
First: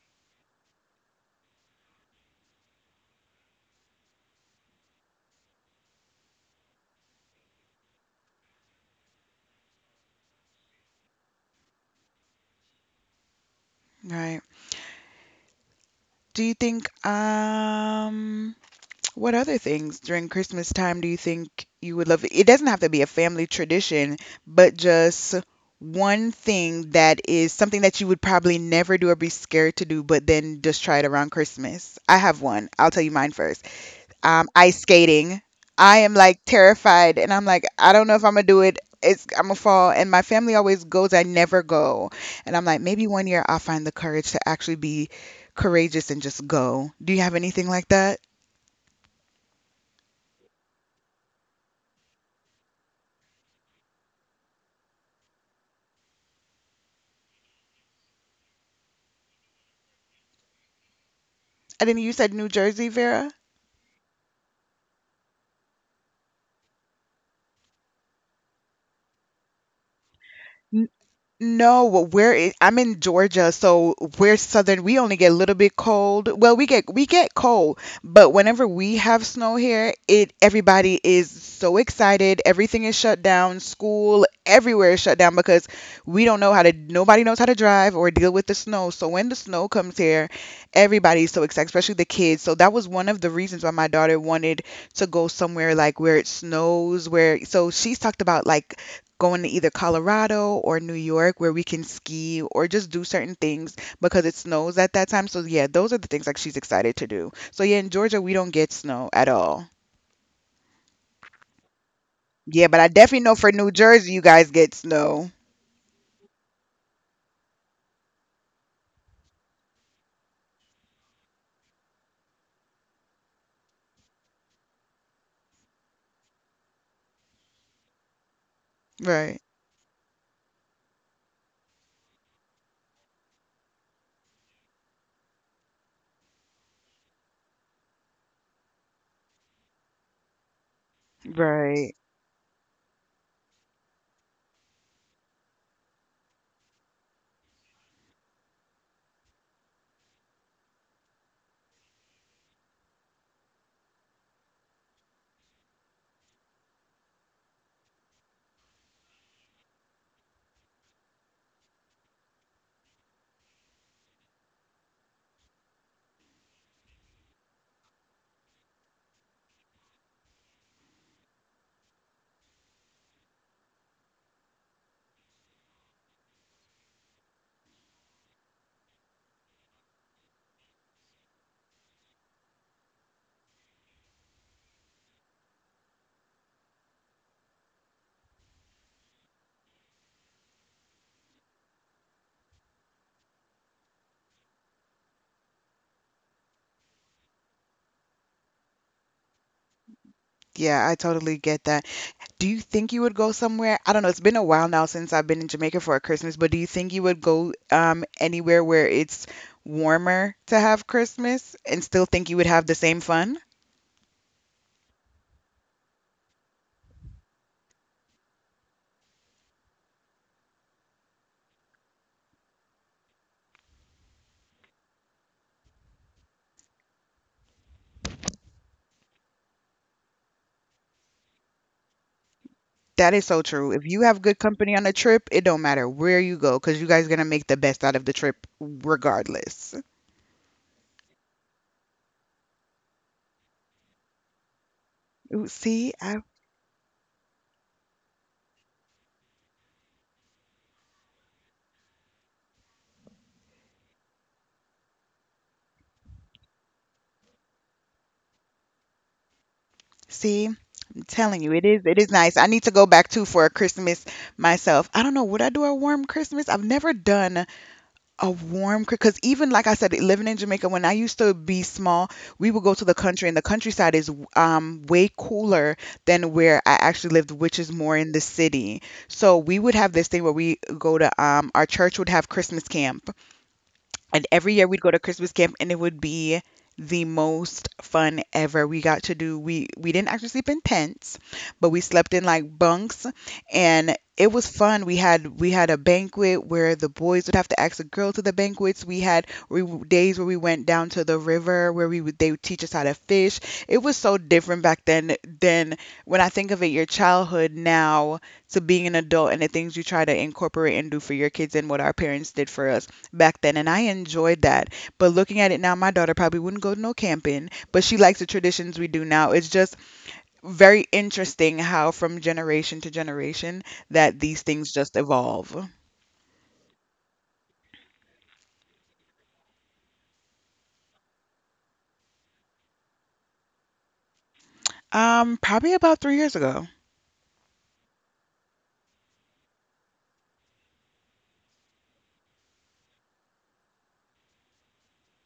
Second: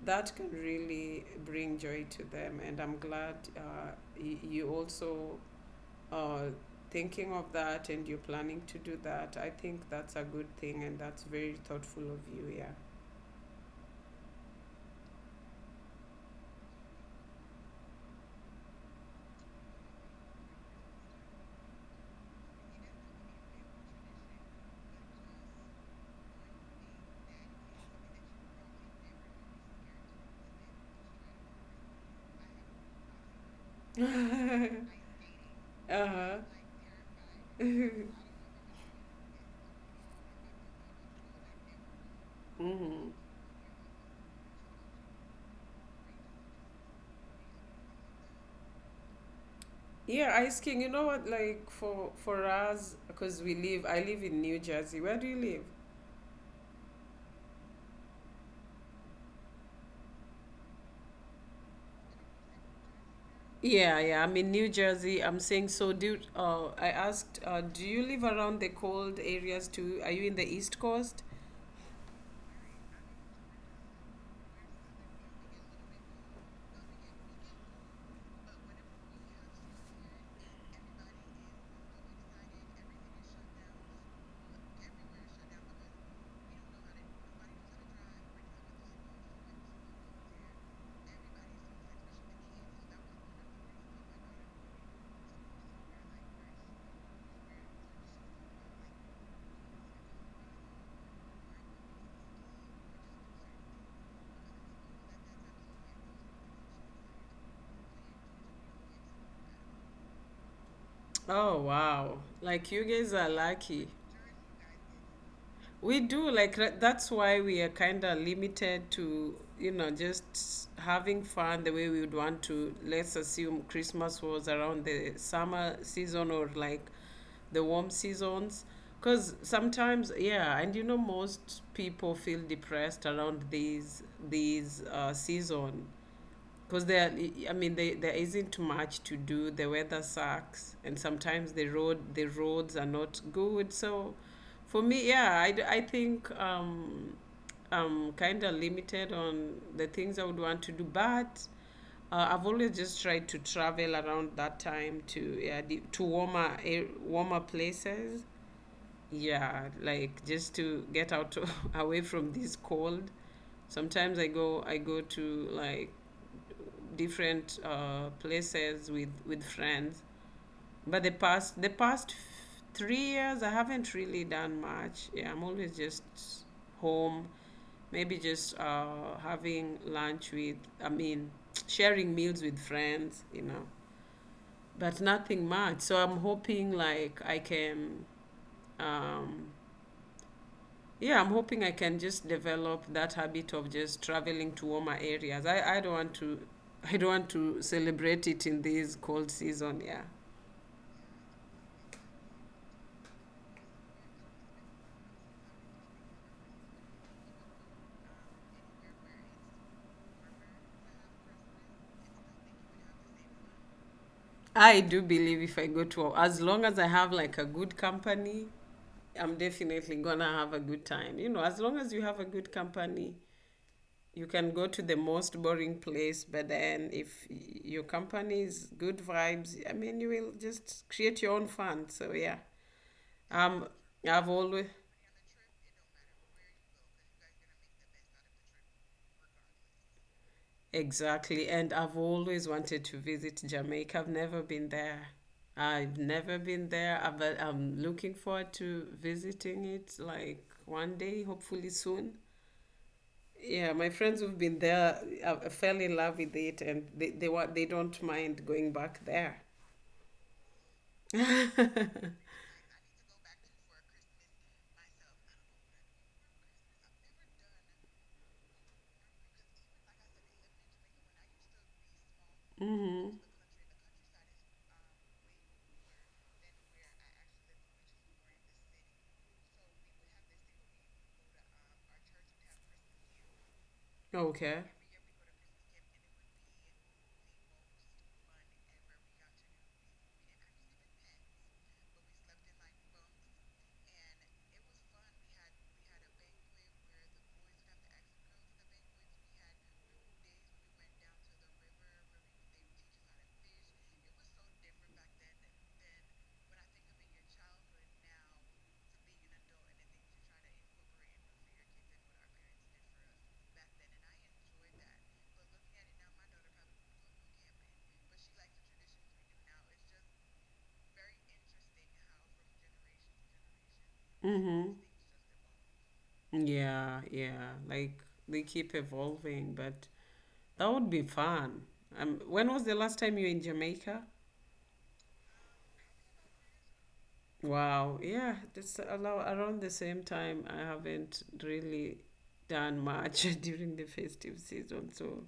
Speaker 2: that can really bring joy to them, and I'm glad uh, y- you also uh, thinking of that, and you're planning to do that. I think that's a good thing, and that's very thoughtful of you.
Speaker 1: Right. Do you think— um what other things during Christmas time do you think you would love? It doesn't have to be a family tradition, but just one thing that is something that you would probably never do or be scared to do, but then just try it around Christmas. I have one. I'll tell you mine first. Um,
Speaker 2: Yeah.
Speaker 1: ice skating. I am, like,
Speaker 2: Uh-huh.
Speaker 1: terrified, and I'm like, I don't know if I'm gonna do it. It's— I'm gonna fall, and my family always goes. I never go, and I'm like, maybe
Speaker 2: Mm-hmm.
Speaker 1: one year I'll find the courage to actually be courageous and just go. Do you have anything like that?
Speaker 2: Yeah, Ice King. You know what? Like, for for us, because we live. I live in New Jersey. Where do you live?
Speaker 1: I didn't. You said New Jersey, Vera.
Speaker 2: Yeah, yeah. I'm in New Jersey. I'm saying so. Do, uh, I asked? Uh, do you live around the cold areas too? Are you in the East Coast?
Speaker 1: No, well, where i- I'm in Georgia, so we're southern. We only get a little bit cold. Well, we get— we get cold, but whenever we have snow here, it— everybody is so excited. Everything is shut down. School, everywhere is shut down because we don't know how to. Nobody knows how to drive or deal with the snow. So when the snow comes here, everybody's so excited, especially the kids. So that was one of the reasons why my daughter wanted to go somewhere like where it snows, where— so she's talked about like going to either Colorado or New York where we can ski or just do certain things because it snows at that time. So yeah, those are the things like she's excited to do. So yeah, in Georgia we don't get snow at all.
Speaker 2: Oh wow!
Speaker 1: Yeah,
Speaker 2: Like,
Speaker 1: but
Speaker 2: you
Speaker 1: I
Speaker 2: guys
Speaker 1: definitely
Speaker 2: are
Speaker 1: know for New
Speaker 2: lucky.
Speaker 1: Jersey you guys get snow.
Speaker 2: We do like ra- that's why we are kind of limited to, you know, just having fun the way we would want to. Let's assume Christmas was around the summer season, or like the warm seasons. Because
Speaker 1: Right.
Speaker 2: sometimes, yeah, and you know, most people feel depressed around these these uh, season, because there, I mean, they, there isn't much to do, the weather sucks, and sometimes the
Speaker 1: Right.
Speaker 2: road the roads are not good. So for me, yeah, i, d- I think um, I'm kind of limited on the things I would want to do, but uh, I've always just tried to travel around that time to, yeah, the, to warmer air, warmer places, yeah, like just to get out away from this cold. Sometimes i go I go to like different uh, places with with friends. But the past the past f- three years, I haven't really done much. Yeah, I'm always just home. Maybe just uh, having lunch with, I mean, sharing meals with friends, you know, but nothing much. So I'm hoping like I can, um, yeah, I'm hoping I can just develop that habit of just traveling to warmer areas. I, I don't want to I don't want to celebrate it in this cold season, yeah.
Speaker 1: Yeah, I totally get that. Do you think you would go somewhere? I don't know. It's been a while now since I've been in Jamaica for a Christmas, but do you think you would go um anywhere where it's warmer to have Christmas and still think you would have the same fun?
Speaker 2: I do believe if I go to, as long as I have like a good company, I'm definitely gonna have a good time. You know, as long as you have a good company, you can go to the most boring place, but then if y- your company is good vibes, I mean, you will just create your own fun. So yeah,
Speaker 1: That is so
Speaker 2: um,
Speaker 1: true. If you have
Speaker 2: I've
Speaker 1: good
Speaker 2: always,
Speaker 1: company on a trip, it don't matter where you go, because you guys gonna make the best out of the trip regardless.
Speaker 2: exactly. And I've always wanted to visit Jamaica. I've never been there.
Speaker 1: Ooh, see,
Speaker 2: I've
Speaker 1: I—
Speaker 2: never been there, uh, but I'm looking forward to visiting it like one day, hopefully soon. Yeah, my friends who've been there, uh, uh, fell in love with it, and they, they want, they don't mind going back there.
Speaker 1: see. I'm telling you, it is. It is nice. I need to go back too for a Christmas myself. I don't know. Would I do a warm Christmas? I've never done a warm— because even like I said, living in Jamaica, when I used to be small, we would go to the
Speaker 2: Mm-hmm.
Speaker 1: country, and the countryside is um, way cooler than where I actually lived, which is more in the city. So we would have this thing where we go to— um, our church would have Christmas camp, and every
Speaker 2: Okay.
Speaker 1: year we'd go to Christmas camp and it would be the most fun ever. We got to do— we we didn't actually sleep in tents, but we slept in like bunks, and it was fun. We had— we had a banquet where the boys would have to ask a girl to the banquets. We had— we, days where we went down to the river where we would they would teach us how to fish. It was so different back then than— when I think of it, your childhood now to being an adult, and the things you try to incorporate and do for your kids and what our parents did for us back then, and I enjoyed that. But looking at it now, my daughter probably wouldn't go to no camping, but she likes the traditions we do now. It's just very interesting how from generation to generation that these
Speaker 2: Mm-hmm.
Speaker 1: things just evolve.
Speaker 2: Yeah, yeah. Like, they keep evolving, but that would be fun. Um, when was the last time you were in Jamaica?
Speaker 1: Um, probably about three years ago.
Speaker 2: Wow, yeah, it's allow around the same time. I haven't really done much during the festive season, so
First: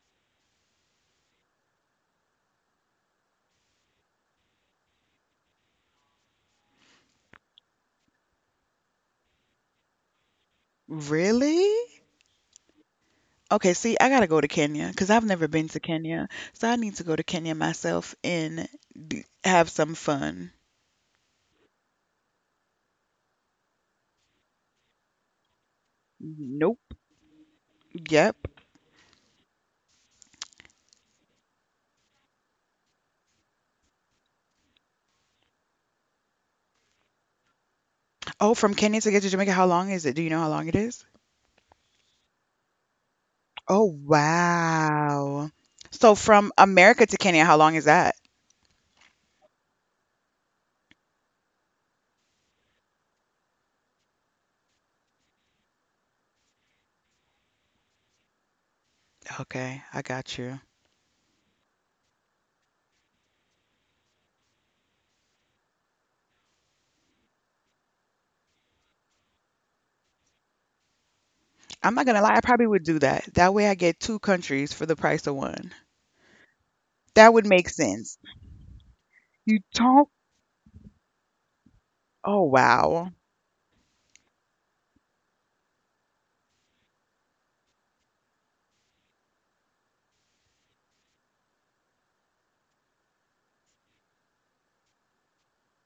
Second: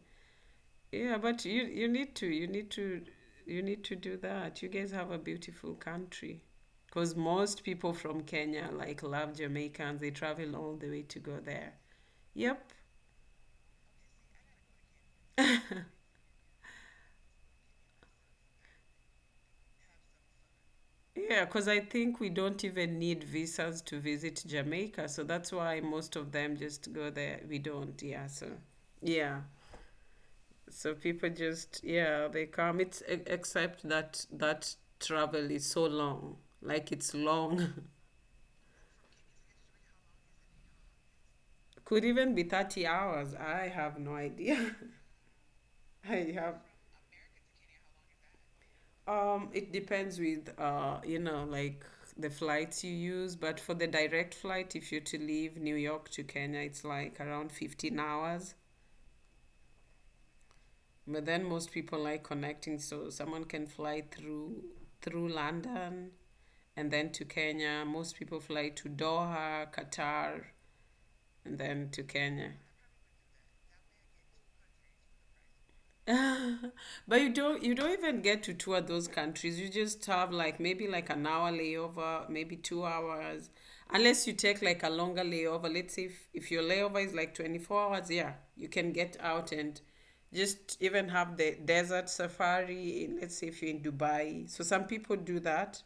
Speaker 2: yeah. But you you need to you need to you need to do that. You guys have a beautiful country, because most people from Kenya like love Jamaicans. They travel all the way to go
Speaker 1: Really?
Speaker 2: there. Yep.
Speaker 1: Okay, see, I gotta go to Kenya because I've never been to Kenya, so I need to go to Kenya myself and d- have some fun.
Speaker 2: Yeah, because I think we don't even need visas to visit Jamaica. So that's why most of them just
Speaker 1: Nope.
Speaker 2: go there. We don't. Yeah.
Speaker 1: Yep.
Speaker 2: So, yeah. So people just, yeah, they come. It's e- except that that travel is so long. Like, it's long.
Speaker 1: Oh, from Kenya to get to Jamaica, how long is it? Do you know how long it is?
Speaker 2: Could even be thirty hours. I
Speaker 1: Oh,
Speaker 2: have no idea.
Speaker 1: wow. So
Speaker 2: I
Speaker 1: from
Speaker 2: have.
Speaker 1: America to Kenya, how long is that?
Speaker 2: Um, it depends with, uh, you know, like the flights you use. But for the direct flight, if you're to leave New York to Kenya, it's like around fifteen hours.
Speaker 1: Okay, I got you.
Speaker 2: But then most people like connecting, so someone can fly through through London and then to Kenya. Most people fly to Doha, Qatar, and then
Speaker 1: I'm
Speaker 2: to
Speaker 1: not gonna lie, I
Speaker 2: Kenya.
Speaker 1: probably would do that. That way I get two countries for the price of one.
Speaker 2: But you
Speaker 1: That would
Speaker 2: don't
Speaker 1: make
Speaker 2: you don't
Speaker 1: sense.
Speaker 2: even get to tour those
Speaker 1: You
Speaker 2: countries. You just
Speaker 1: don't?
Speaker 2: have like maybe like an hour layover,
Speaker 1: Oh,
Speaker 2: maybe two
Speaker 1: wow.
Speaker 2: hours. Unless you take like a longer layover. Let's say if, if your layover is like twenty-four hours, yeah, you can get out and just even have the desert safari in, let's say if you're in Dubai. So some people do that.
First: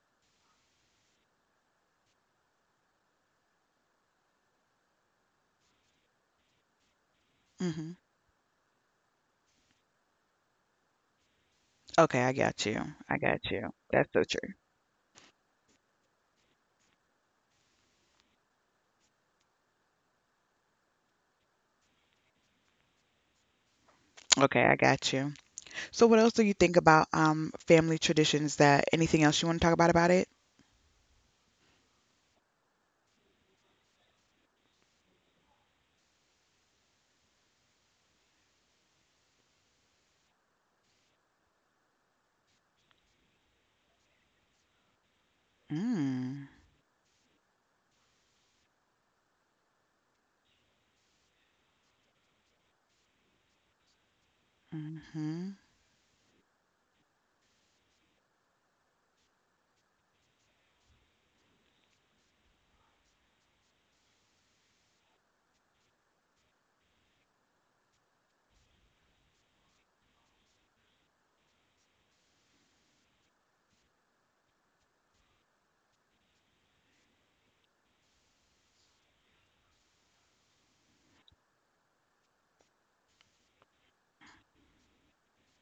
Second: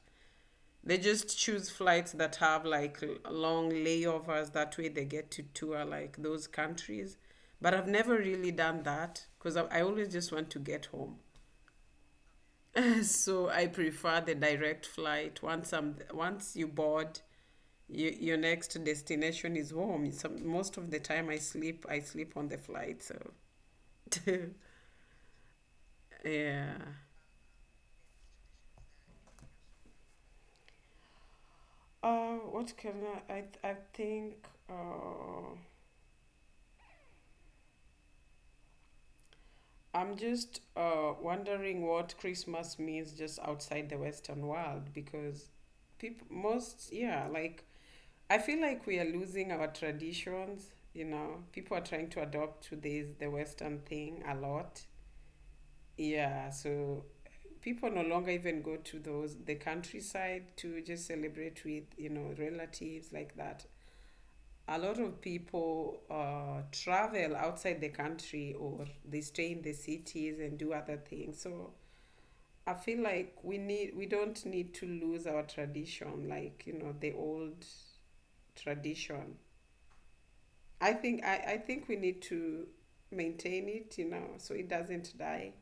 Speaker 2: They just choose flights that have like long layovers. That way they get to tour like those countries. But I've
Speaker 1: Hmm.
Speaker 2: never really done that because I, I always just want to get home.
Speaker 1: Okay, I got you. I got
Speaker 2: So I
Speaker 1: you. That's
Speaker 2: prefer
Speaker 1: so
Speaker 2: the
Speaker 1: true.
Speaker 2: direct flight. Once I'm once you board, you, your next destination is home. Some, most of the time I sleep, I sleep on the flight. So
Speaker 1: Okay, I got you. So what else do you
Speaker 2: yeah.
Speaker 1: think about um family traditions— that anything else you want to talk about about it?
Speaker 2: Uh, what can I? I, I think. Uh, I'm just uh, wondering what Christmas means just outside the Western world because people, most, yeah, like I feel like we are losing our traditions. You know, people are trying to adopt to this the Western thing a lot.
Speaker 1: Mm-hmm.
Speaker 2: Yeah, so people no longer even go to those the countryside to just celebrate with you know relatives like that. A lot of people uh, travel outside the country or they stay in the cities and do other things. So I feel like we need we don't need to lose our tradition, like you know the old tradition. I think I, I think we need to maintain it, you know, so it doesn't die.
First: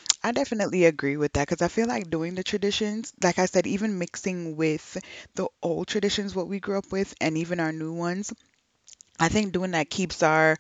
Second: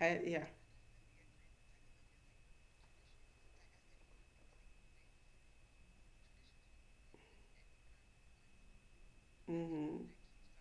Speaker 2: I,
Speaker 1: I
Speaker 2: yeah.
Speaker 1: definitely agree with that because I feel like doing the traditions, like I said, even mixing with the old traditions, what we grew up with, and even our new ones, I think doing that
Speaker 2: Mm-hmm.
Speaker 1: keeps our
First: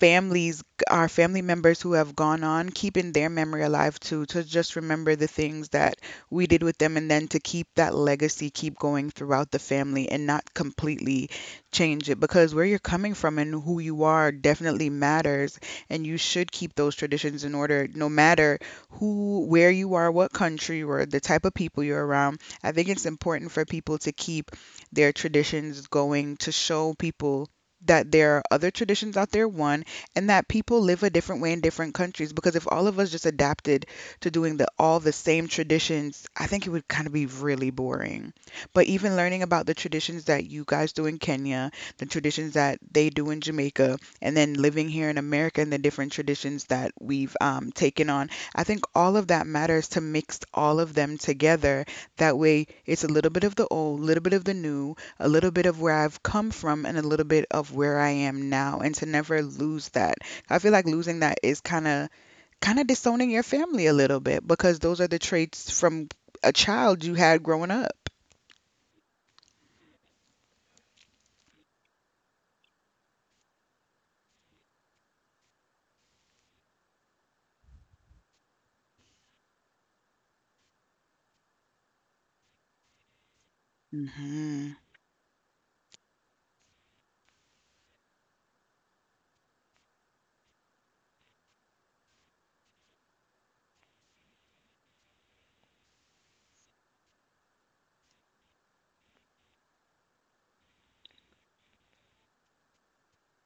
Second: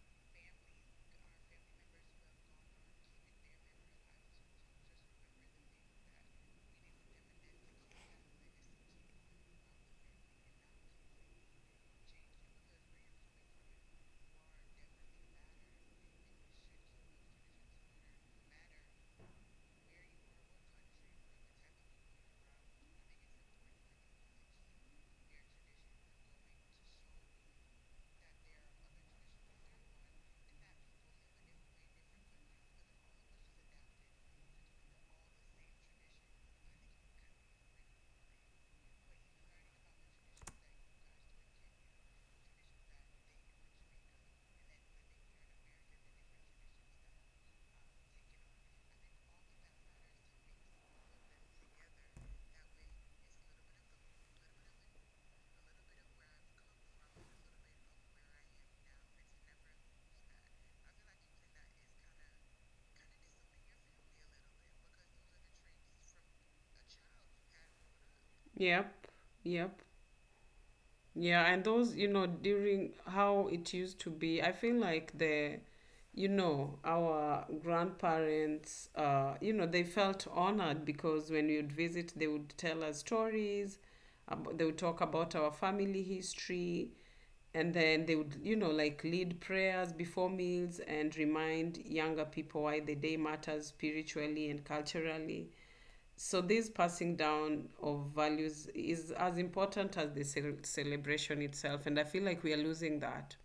Speaker 1: families, our family members who have gone on, keeping their memory alive too, to just remember the things that we did with them and then to keep that legacy keep going throughout the family and not completely change it because where you're coming from and who you are definitely matters and you should keep those traditions in order no matter who, where you are, what country or the type of people you're around. I think it's important for people to keep their traditions going to show people that there are other traditions out there, one, and that people live a different way in different countries because if all of us just adapted to doing the all the same traditions, I think it would kind of be really boring. But even learning about the traditions that you guys do in Kenya, the traditions that they do in Jamaica, and then living here in America and the different traditions that we've um, taken on, I think all of that matters to mix all of them together. That way, it's a little bit of the old, a little bit of the new, a little bit of where I've come from and a little bit of where I am now and to never lose that. I feel like losing that is kind of kind of disowning your family a little bit because those are the traits from a child you had growing up.
Speaker 2: Yep, yep. Yeah, and those, you know, during how it used to be, I feel like the, you know, our grandparents, uh, you know, they felt honored because when you'd visit, they would tell us stories, ab- they
Speaker 1: Mhm.
Speaker 2: would talk about our family history, and then they would, you know, like lead prayers before meals and remind younger people why the day matters spiritually and culturally. So, this passing down of values is as important as the cel- celebration itself, and I feel like we are losing that.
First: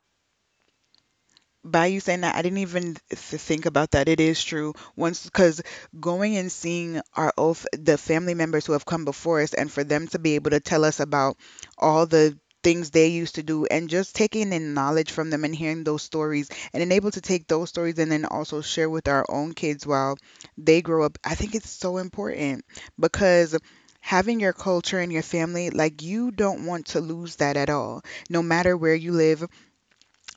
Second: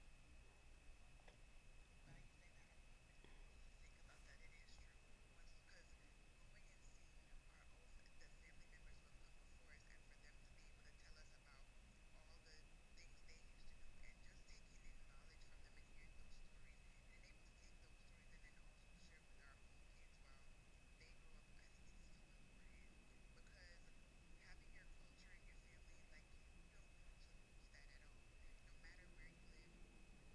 Speaker 1: By you saying that, I didn't even th- think about that. It is true. Once, because going and seeing our old, the family members who have come before us, and for them to be able to tell us about all the things they used to do, and just taking in knowledge from them and hearing those stories, and then able to take those stories and then also share with our own kids while they grow up, I think it's so important because. Having your culture and your family, like you don't want to lose that at all. No matter where you live,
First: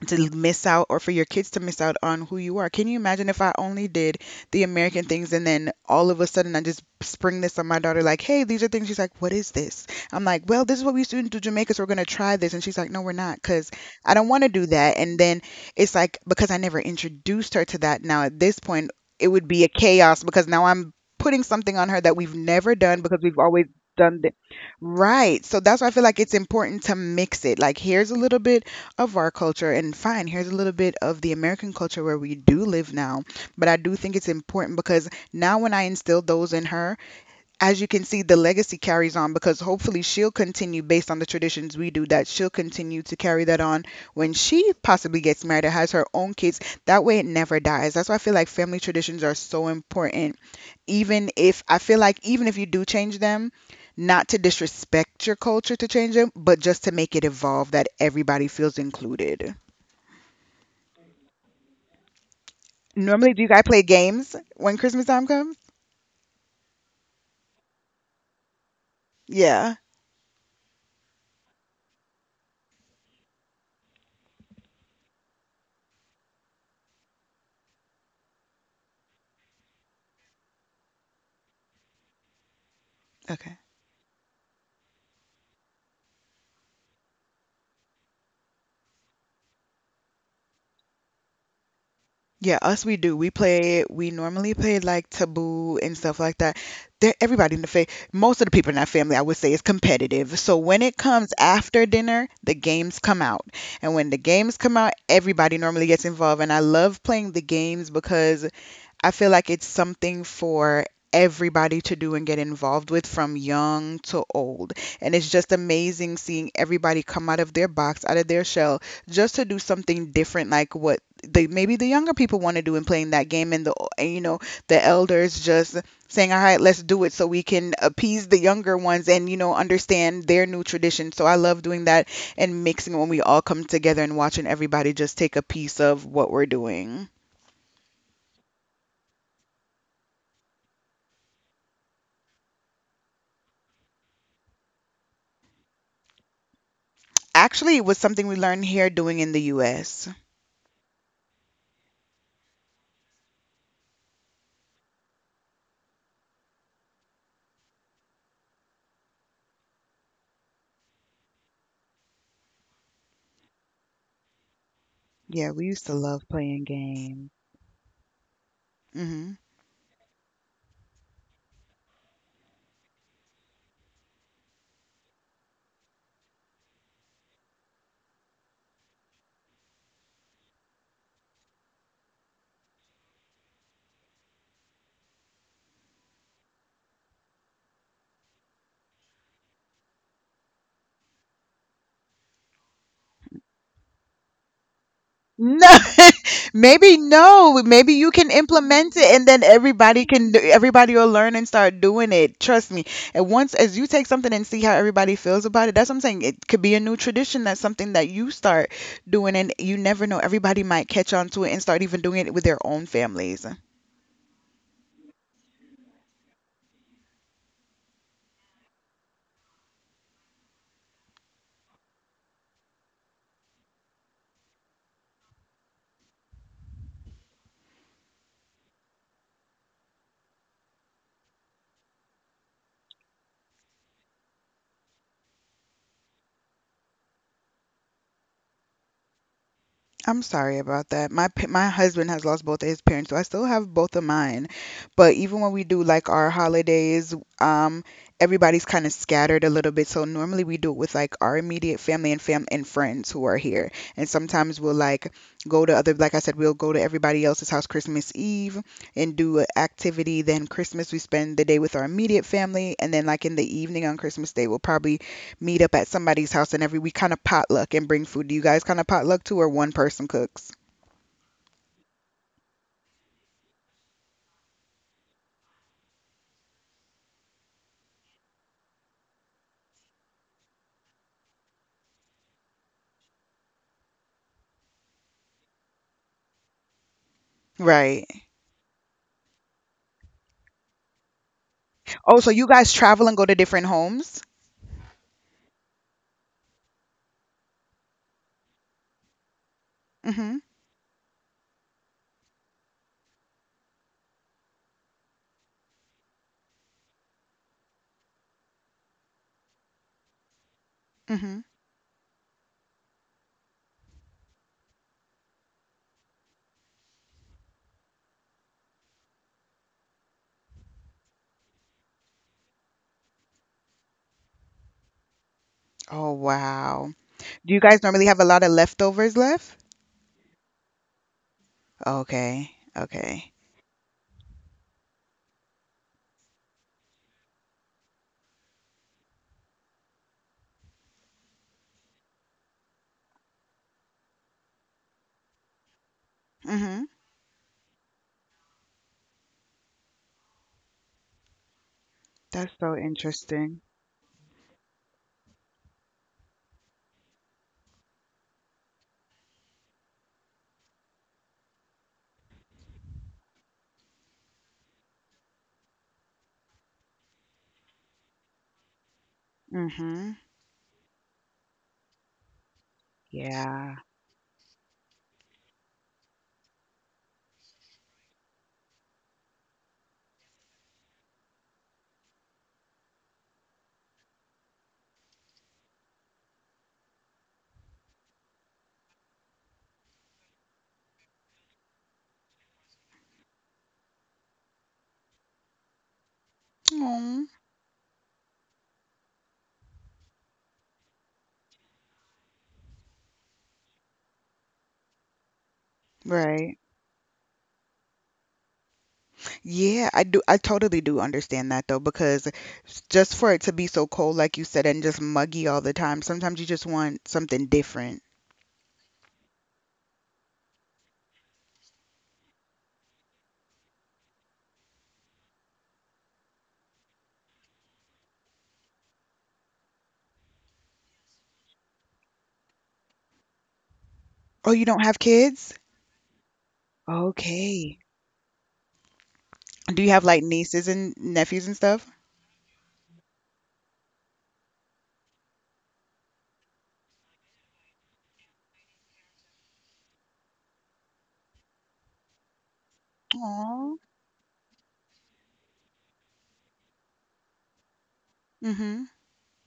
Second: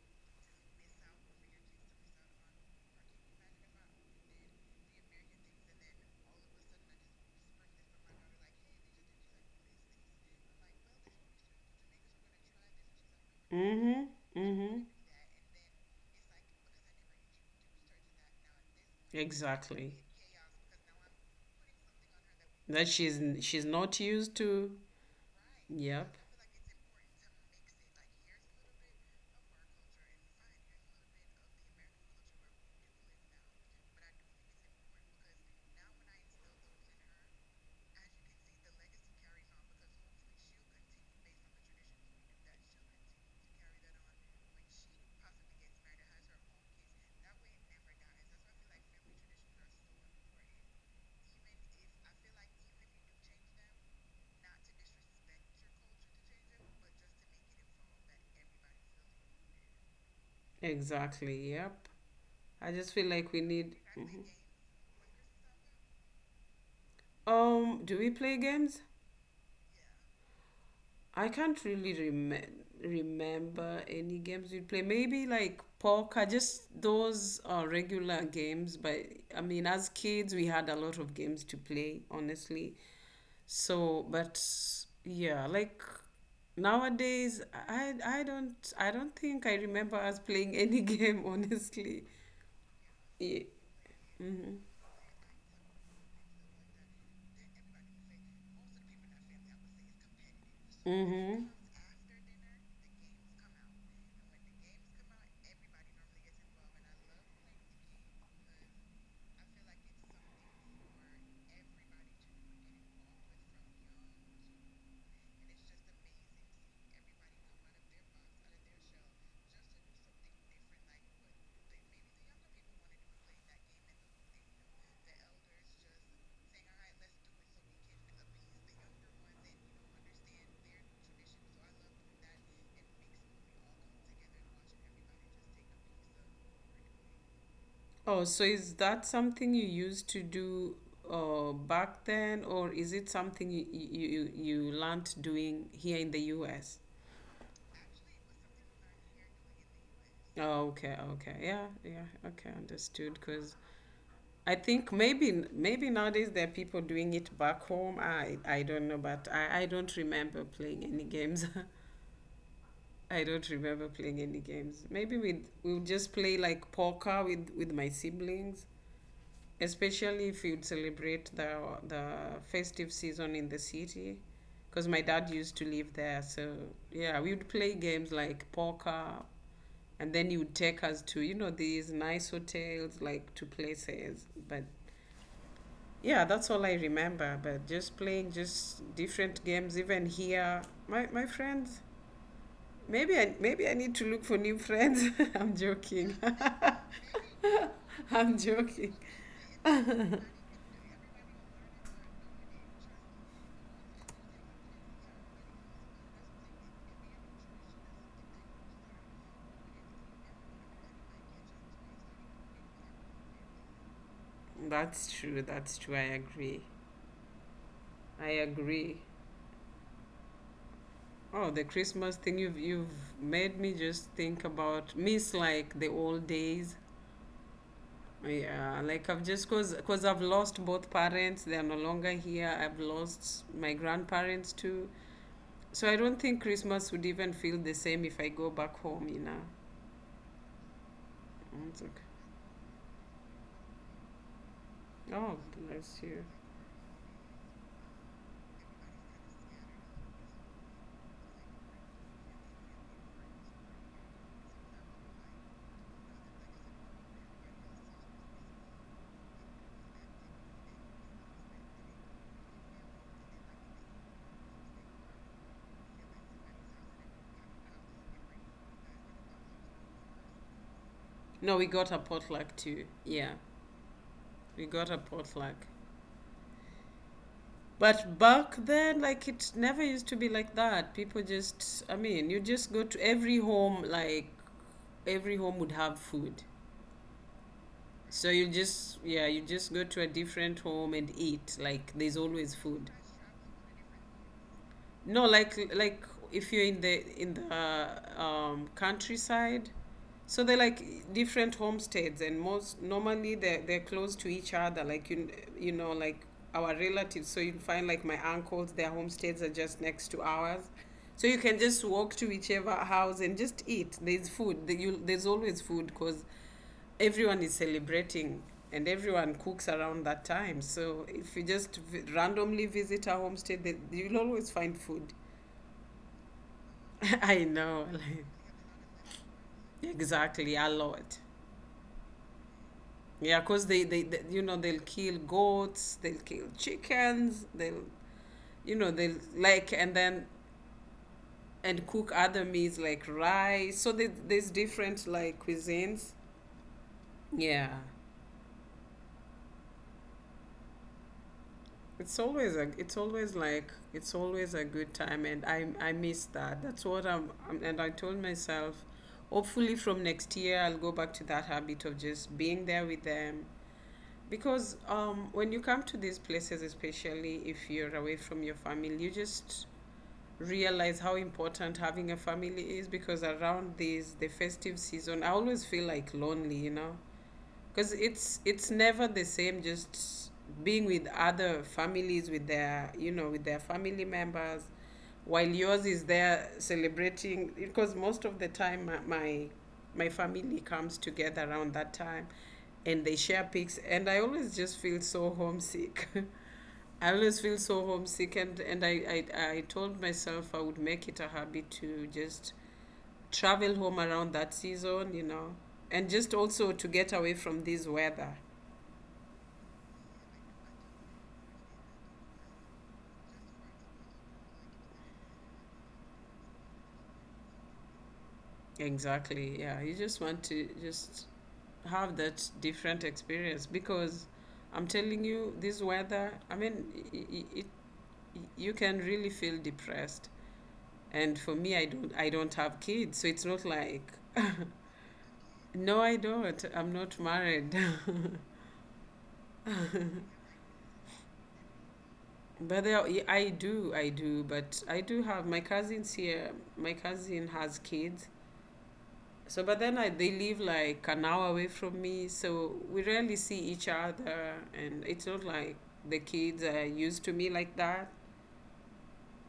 Speaker 1: to miss out or for your kids to miss out on who you are. Can you imagine if I only did the American things and then all of a sudden I just spring this on my daughter, like, "Hey, these are things." She's like, "What is this?" I'm like, "Well, this is what we used to do in Jamaica, so we're going to try this." And she's like, "No, we're not," because
Speaker 2: Mm-hmm.
Speaker 1: I don't want to do
Speaker 2: Mm-hmm.
Speaker 1: that. And then it's like, because I never introduced her to that. Now at this point, it would be a
Speaker 2: Exactly.
Speaker 1: chaos because now I'm putting something on her that we've never
Speaker 2: That
Speaker 1: done because
Speaker 2: she's
Speaker 1: we've
Speaker 2: she's
Speaker 1: always
Speaker 2: not
Speaker 1: done the.
Speaker 2: used to.
Speaker 1: Right. So that's why I feel
Speaker 2: Yep.
Speaker 1: like it's important to mix it. Like here's a little bit of our culture, and fine, here's a little bit of the American culture where we do live now, but I do think it's important because now when I instilled those in her, as you can see, the legacy carries on because hopefully she'll continue based on the traditions we do, that she'll continue to carry that on when she possibly gets married or has her own kids. That way it never dies. That's why I feel like family traditions are so important, even if I feel like, even if you do change them, not to disrespect your culture to change them, but just to make it evolve that everybody feels included.
Speaker 2: Exactly. Yep. I just feel like
Speaker 1: Normally,
Speaker 2: we
Speaker 1: do you guys
Speaker 2: need.
Speaker 1: play
Speaker 2: Mhm.
Speaker 1: games when Christmas time comes?
Speaker 2: Um. Do we play games?
Speaker 1: Yeah.
Speaker 2: I can't really rem- remember any games we play. Maybe like poker, just those uh, regular games. But I mean, as kids, we had a lot of games to play, honestly.
Speaker 1: Okay.
Speaker 2: So, but yeah, like nowadays, I I don't I don't think I remember us playing any game, honestly.
Speaker 1: Yeah, us we do. We
Speaker 2: Yeah.
Speaker 1: play. We normally
Speaker 2: Mm-hmm.
Speaker 1: play like Taboo and stuff like that. There, everybody in the fa- most of the people in our family, I would say, is competitive. So when it comes
Speaker 2: Mm-hmm.
Speaker 1: after dinner, the games come out, and when the games come out, everybody normally gets involved. And I love playing the games because I feel like it's something for everybody to do and get involved with from young to old. And it's just amazing seeing everybody come out of their box, out of their shell, just to do something different like what the maybe the younger people want to do in playing that game and the and, you know, the elders just saying, "All right, let's do it so we can appease the younger ones and you know, understand their new tradition." So I love doing that and mixing when we all come together and watching everybody just take a piece of what we're doing.
Speaker 2: Oh, so is that something you used to do uh, back then, or is it something you, you, you you learned doing here in the U S?
Speaker 1: Actually, it was something we learned here doing in the U S.
Speaker 2: Oh, okay, okay. Yeah, yeah, okay, understood. Because I think maybe maybe nowadays there are people doing it back home. I I don't know, but I I don't remember playing any games. I don't remember playing any games. Maybe we
Speaker 1: Yeah, we
Speaker 2: we'll
Speaker 1: used to
Speaker 2: just
Speaker 1: love
Speaker 2: play like
Speaker 1: playing
Speaker 2: poker
Speaker 1: games.
Speaker 2: with with my siblings,
Speaker 1: Mhm.
Speaker 2: especially if you'd celebrate the the festive season in the city, because my dad used to live there. So yeah, we would play games like poker, and then you would take us to you know these nice hotels like to places but yeah, that's all I remember. But just playing just different games, even here, my my friends. Maybe I maybe I need to look for new friends. I'm
Speaker 1: No,
Speaker 2: joking.
Speaker 1: maybe no. Maybe you can
Speaker 2: I'm joking.
Speaker 1: implement it, and then everybody can. do- Everybody will learn and start doing it. Trust me. And once, as you take something and see how everybody feels about it, that's what I'm saying. It could be a new tradition. That's something that you start doing, and you never know. Everybody might catch on to it and start even doing it with their own families.
Speaker 2: That's true. That's true. I agree. I agree. Oh, the Christmas thing you've you've made me just think about miss like the old days. Yeah, like I've just cause cause I've lost both parents. They are no longer here. I've lost my grandparents too. So I don't think Christmas would even feel the same if I go back home, you know.
Speaker 1: I'm sorry about that. My pa-
Speaker 2: And
Speaker 1: my
Speaker 2: it's like,
Speaker 1: husband has lost both of his parents, so I still have both of mine. But
Speaker 2: oh,
Speaker 1: even when we do
Speaker 2: bless
Speaker 1: like
Speaker 2: you.
Speaker 1: our holidays, um, everybody's kind of scattered a little bit. So normally we do it with like our immediate family and fam and friends who are here. And sometimes we'll like go to other, like I said, we'll go to everybody else's house Christmas Eve and do an activity. Then Christmas we spend the day with our immediate family, and then like in the evening on Christmas Day we'll probably meet up at somebody's house and every week kind of potluck and bring food. Do you guys kind of potluck too, or one person cooks?
Speaker 2: No, we got a potluck too. Yeah, we got a potluck. But back then, like, it never used to be like that. People just, I mean, you just go to every home, like, every home would have food.
Speaker 1: Right.
Speaker 2: So you just, yeah, you just go to a different home and eat. Like, there's
Speaker 1: Oh, so you
Speaker 2: always
Speaker 1: guys
Speaker 2: food.
Speaker 1: travel and go to different homes?
Speaker 2: No, like like if you're in the in the um, countryside,
Speaker 1: Mm-hmm.
Speaker 2: so they're like different homesteads, and most normally they're they're close to each other. Like you you know like our relatives, so you find like my uncles, their homesteads are just next to ours, so you
Speaker 1: Mm-hmm.
Speaker 2: can just walk to whichever house and just eat. There's food. There- You, there's always food because everyone is celebrating and everyone cooks around that time. So if you just v- randomly visit a homestay, they, you'll always find food.
Speaker 1: Oh, wow.
Speaker 2: I
Speaker 1: Do you
Speaker 2: know,
Speaker 1: guys normally have
Speaker 2: like,
Speaker 1: a lot of leftovers left?
Speaker 2: exactly, a lot.
Speaker 1: Okay. Okay.
Speaker 2: Yeah, because they, they, they, you know, they'll kill goats, they'll kill chickens, they'll, you know, they'll like, and then, and cook other meals like rice. So there, there's different like cuisines.
Speaker 1: Mm-hmm.
Speaker 2: Yeah. It's always
Speaker 1: That's
Speaker 2: a,
Speaker 1: so
Speaker 2: it's always
Speaker 1: interesting.
Speaker 2: like, it's always a good time, and I, I miss that. That's what I'm, I'm, and I told myself, hopefully from next year I'll go back to that habit of just being there with them. Because um, when you come to these places, especially if you're away from your family, you just
Speaker 1: Mm-hmm.
Speaker 2: realize how important having a family is. Because around
Speaker 1: Yeah.
Speaker 2: this, the festive season, I always feel like lonely, you know because it's it's never the same just being with other families with their you know with their family members while yours is there celebrating because most of the time my my, my family comes together around that time and they share pics and I always just feel so homesick I
Speaker 1: Oh,
Speaker 2: always feel so homesick, and, and I, I, I told myself I would make it a habit to just travel home around that season, you know, and just
Speaker 1: right.
Speaker 2: also to get away from this weather.
Speaker 1: Yeah, I do. I totally do understand that though, because s- just for it to be so cold, like you said, and just muggy all the time, sometimes you just want something different.
Speaker 2: Exactly. Yeah, you just want to just have that different experience because I'm telling you, this weather, I mean, it, it you can really feel depressed. And for me, I don't I don't have kids, so it's not like
Speaker 1: Oh, you don't have kids?
Speaker 2: no, I don't. I'm not married.
Speaker 1: Okay. Do you have like nieces and nephews and stuff?
Speaker 2: But they are, yeah, I do, I do, but I do have my cousins here. My cousin has kids. So, but then I, they live like an hour away from me, so we rarely see
Speaker 1: Aw.
Speaker 2: each other, and it's not like the kids are used to me like that.
Speaker 1: Mm-hmm.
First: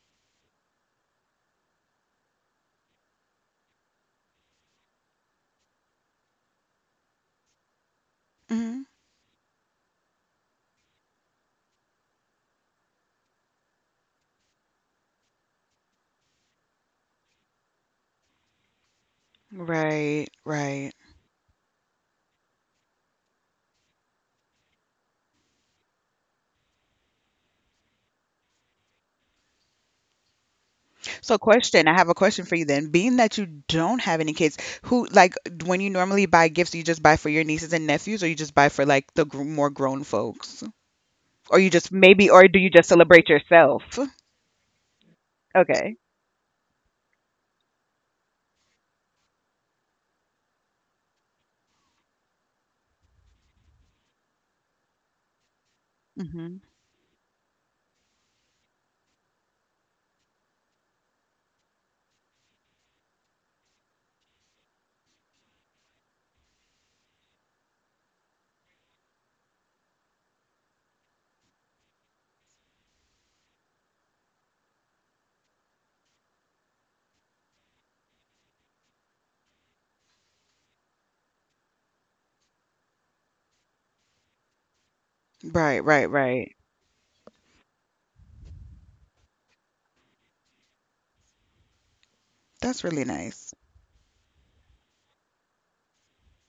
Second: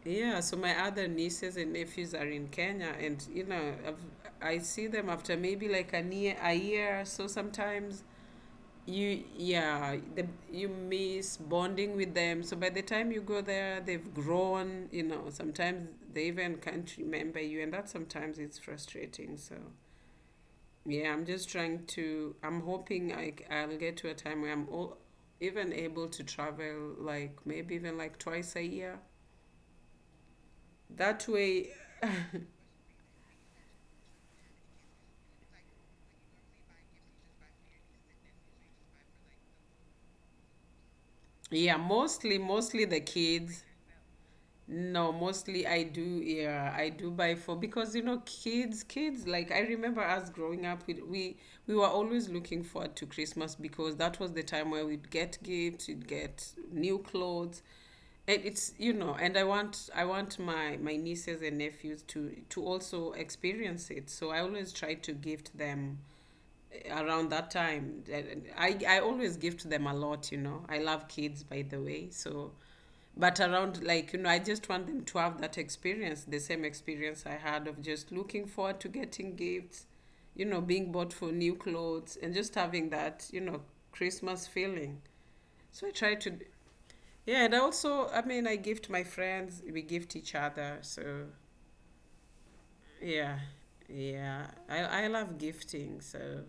Speaker 2: Yeah, so my other nieces and nephews are in Kenya, and you know, I've, I see them after maybe like a year, a year or so sometimes,
Speaker 1: Mm-hmm.
Speaker 2: you yeah the, you miss bonding with them so by the time you go there they've grown you know sometimes they even can't remember you and that sometimes it's frustrating so
Speaker 1: Right, right.
Speaker 2: yeah I'm just trying to I'm hoping I, c- i will get to a time where I'm all, even able to travel like maybe even like twice a year that
Speaker 1: So
Speaker 2: way
Speaker 1: question, I have a question for you then. Being that you don't have any kids, who like d- when you normally buy gifts, you just buy for your nieces and nephews or you just buy for like the gr more grown folks? Or you
Speaker 2: yeah
Speaker 1: just maybe
Speaker 2: mostly
Speaker 1: or do you
Speaker 2: mostly
Speaker 1: just
Speaker 2: the
Speaker 1: celebrate
Speaker 2: kids.
Speaker 1: yourself?
Speaker 2: No, mostly I
Speaker 1: Okay.
Speaker 2: do, yeah, I do buy for because you know kids, kids like I remember us growing up we we, we were always looking forward to Christmas because that was the time where we'd get gifts, we would get
Speaker 1: Mm-hmm.
Speaker 2: new clothes. And it's you know, and I want I want my my nieces and nephews to to also experience it. So I always try to gift them around that time. I, I always gift them a lot you know I love kids by the way so but around like you know I just want them to have that experience the same experience I had of just looking forward to getting gifts you know being bought for new clothes and just having that you know Christmas feeling
Speaker 1: Right,
Speaker 2: so I
Speaker 1: right,
Speaker 2: try to
Speaker 1: right.
Speaker 2: yeah and I also i mean I gift my friends we gift each other so
Speaker 1: That's really
Speaker 2: yeah
Speaker 1: nice.
Speaker 2: yeah i, I love gifting so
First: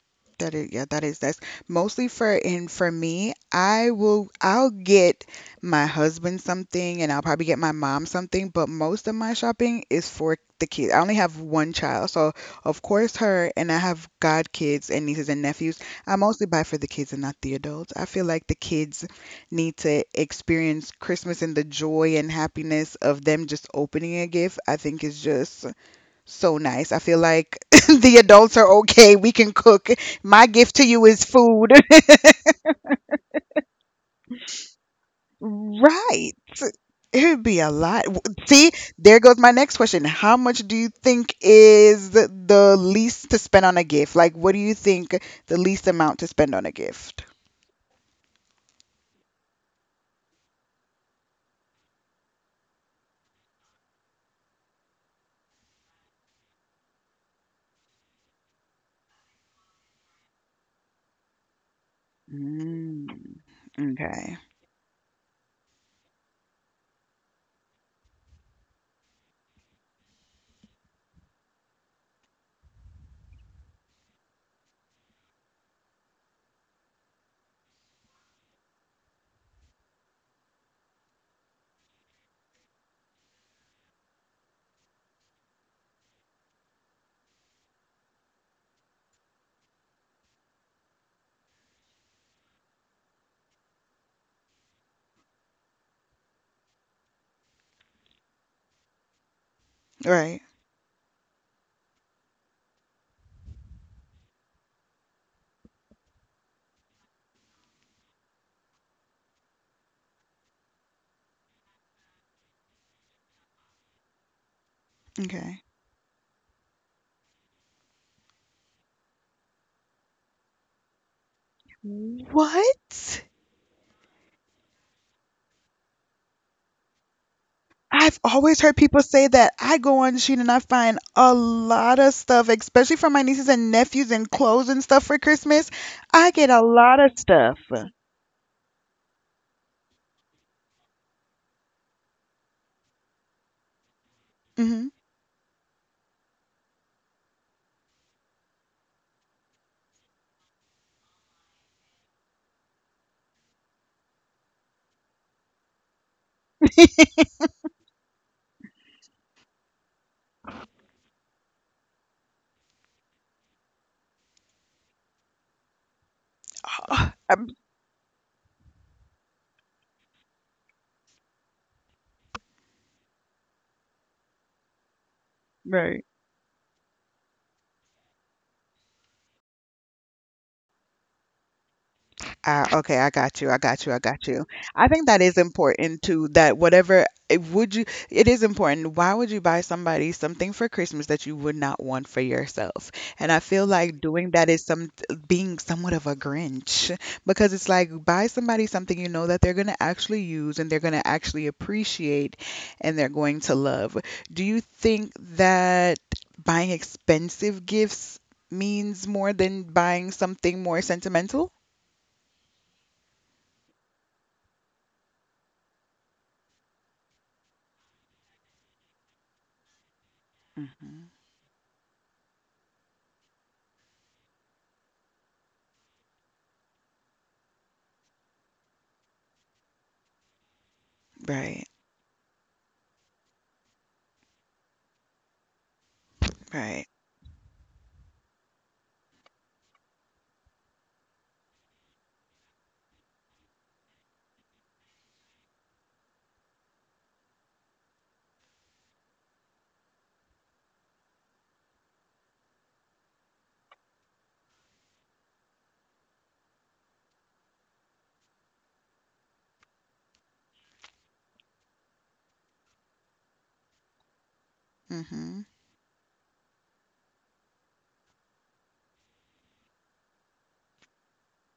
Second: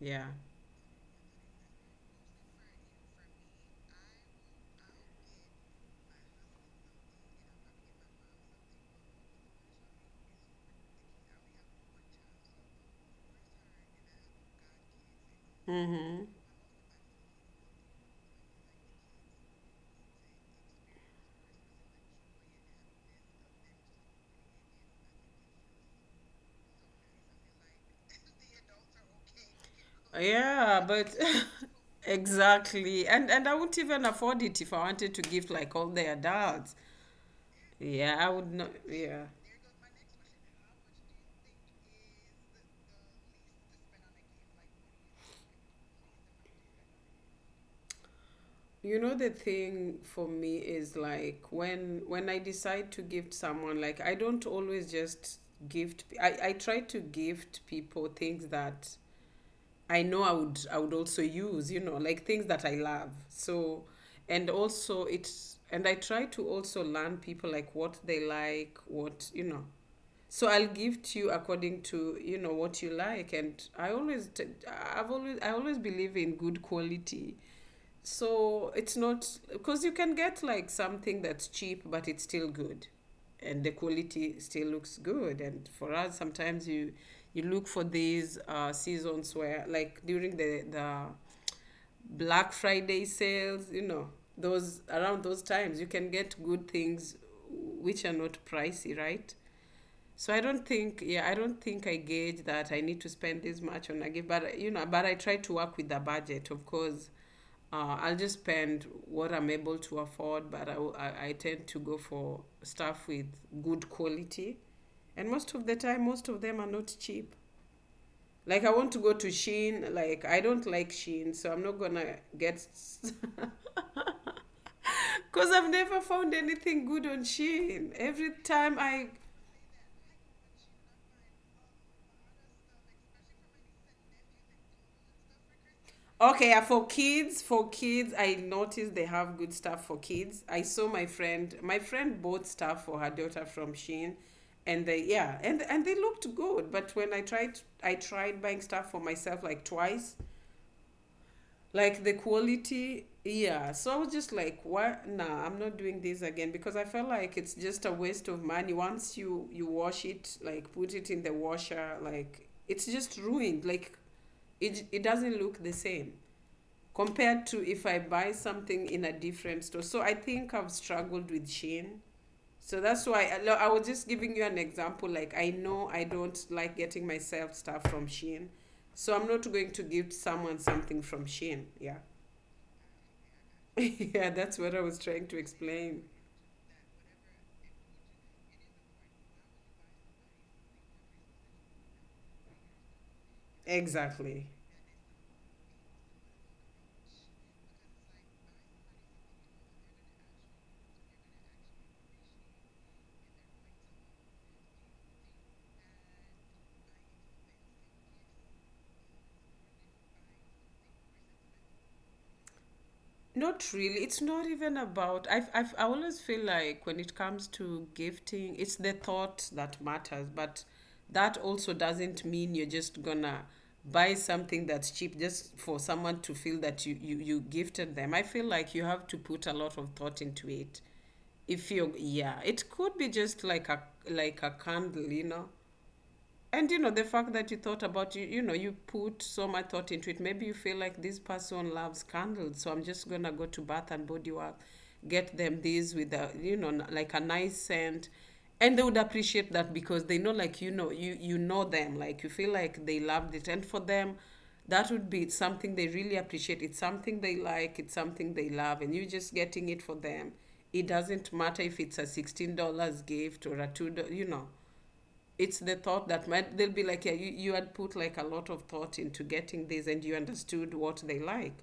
Speaker 2: yeah.
Speaker 1: That is, yeah, that is, that's mostly for, and for me, I will, I'll get my husband something and I'll probably get my mom something, but most of my shopping is for the kids. I only have one child, so of course her, and I have godkids and nieces and nephews. I
Speaker 2: Mm-hmm.
Speaker 1: mostly buy for the kids and not the adults. I feel like the kids need to experience Christmas and the joy and happiness of them just opening a gift. I think is just so nice. I feel like the adults are okay. We can cook. My gift
Speaker 2: Yeah,
Speaker 1: to you
Speaker 2: but
Speaker 1: is food.
Speaker 2: exactly. And and I wouldn't even afford it if I wanted to gift like all the
Speaker 1: Right.
Speaker 2: adults.
Speaker 1: It would be a lot.
Speaker 2: Yeah,
Speaker 1: W-
Speaker 2: I would not.
Speaker 1: See, there
Speaker 2: Yeah.
Speaker 1: goes my next question. How much do you think is the the least to spend on a gift? Like, what do you think the least amount to spend on a gift?
Speaker 2: You know the thing for me is like when when I decide to gift someone, like I don't always just gift I I try to gift people things that I know I would I would also use, you know, like things that I
Speaker 1: Mm,
Speaker 2: love. So
Speaker 1: okay.
Speaker 2: and also it's and I try to also learn people like what they like, what you know. So I'll give to you according to you know what you like, and I always t- I've always I always believe in good quality. So it's not because you can get like something that's cheap, but it's still good, and the quality still looks good. And for us, sometimes you you look for these uh, seasons where, like during the the Black Friday sales, you know, those around those times you can get good things which are not pricey, right? So I
Speaker 1: Right.
Speaker 2: don't think, yeah, I don't think I gauge that I need to spend this much on a gift, but you know, but I try to work with the budget, of course. Uh, I'll just spend what I'm able to afford, but I, will- I, I tend to go for stuff with good quality. And most of
Speaker 1: Okay.
Speaker 2: the time, most of them are not cheap. Like I want to go to Shein. Like I don't like Shein, so I'm not gonna get
Speaker 1: What?
Speaker 2: because I've never found anything good on Shein.
Speaker 1: I've
Speaker 2: Every
Speaker 1: always
Speaker 2: time
Speaker 1: heard people
Speaker 2: I
Speaker 1: say that. I go on Shein and I find a lot of stuff, especially for my nieces and nephews and clothes and stuff for Christmas. I
Speaker 2: Okay,
Speaker 1: get
Speaker 2: yeah,
Speaker 1: a
Speaker 2: for
Speaker 1: lot of
Speaker 2: kids,
Speaker 1: stuff.
Speaker 2: for kids, I noticed they have good stuff for kids. I saw my friend, my friend bought stuff for her daughter from Shein, and
Speaker 1: Mm-hmm.
Speaker 2: they yeah, and and they looked good. But when I tried, I tried buying stuff for myself like twice, like the quality, yeah. So I was just like, what? Nah, I'm not doing this again because I felt like it's just a waste of money. Once you you wash it, like put it in the washer, like it's just ruined. Like it it doesn't look the same compared to if I buy something in a different store. So I think I've struggled with Shein. So that's why I, lo- I was just giving you an example. Like I know I
Speaker 1: right.
Speaker 2: don't like getting myself stuff from Shein, so I'm not going to give someone something from Shein. Yeah,
Speaker 1: Ah, okay, I got you. I got you. I got
Speaker 2: yeah,
Speaker 1: you.
Speaker 2: that's what I
Speaker 1: I
Speaker 2: was
Speaker 1: think that
Speaker 2: trying
Speaker 1: is
Speaker 2: to explain.
Speaker 1: important too. That whatever it would you, it is important. Why would you buy somebody something for Christmas that you would not want for yourself? And I feel like doing
Speaker 2: Exactly.
Speaker 1: that is some being somewhat of a Grinch because it's like buy somebody something you know that they're gonna actually use and they're gonna actually appreciate and they're going to love. Do you think that buying expensive gifts means more than buying something more sentimental?
Speaker 2: Not really. It's not even about. I've, I've, I always feel like when it comes to gifting, it's the thought that matters. But
Speaker 1: Mhm.
Speaker 2: that also doesn't mean you're just gonna buy something that's cheap just for someone to feel that you, you, you gifted them. I feel like you have to put a lot of thought into it. If
Speaker 1: Right,
Speaker 2: you, yeah, it could be just like a like a candle, you know, and you know
Speaker 1: right.
Speaker 2: the fact that you thought about you you know, you put so much thought into it. Maybe you feel like this person loves candles, so I'm just gonna go to Bath and Body Work, get them these with a, you know, n- like a nice scent, and they would appreciate that because they know, like, you know, you you know them. Like, you feel like they loved it, and for them that would be something they really appreciate. It's something they like, it's something they love, and you're just getting it for them. It doesn't matter if it's a sixteen dollars gift or a two dollars, you know,
Speaker 1: Mm-hmm.
Speaker 2: it's the thought that might they'll be like, yeah, you, you had put like a lot of thought into getting this and you understood what they like.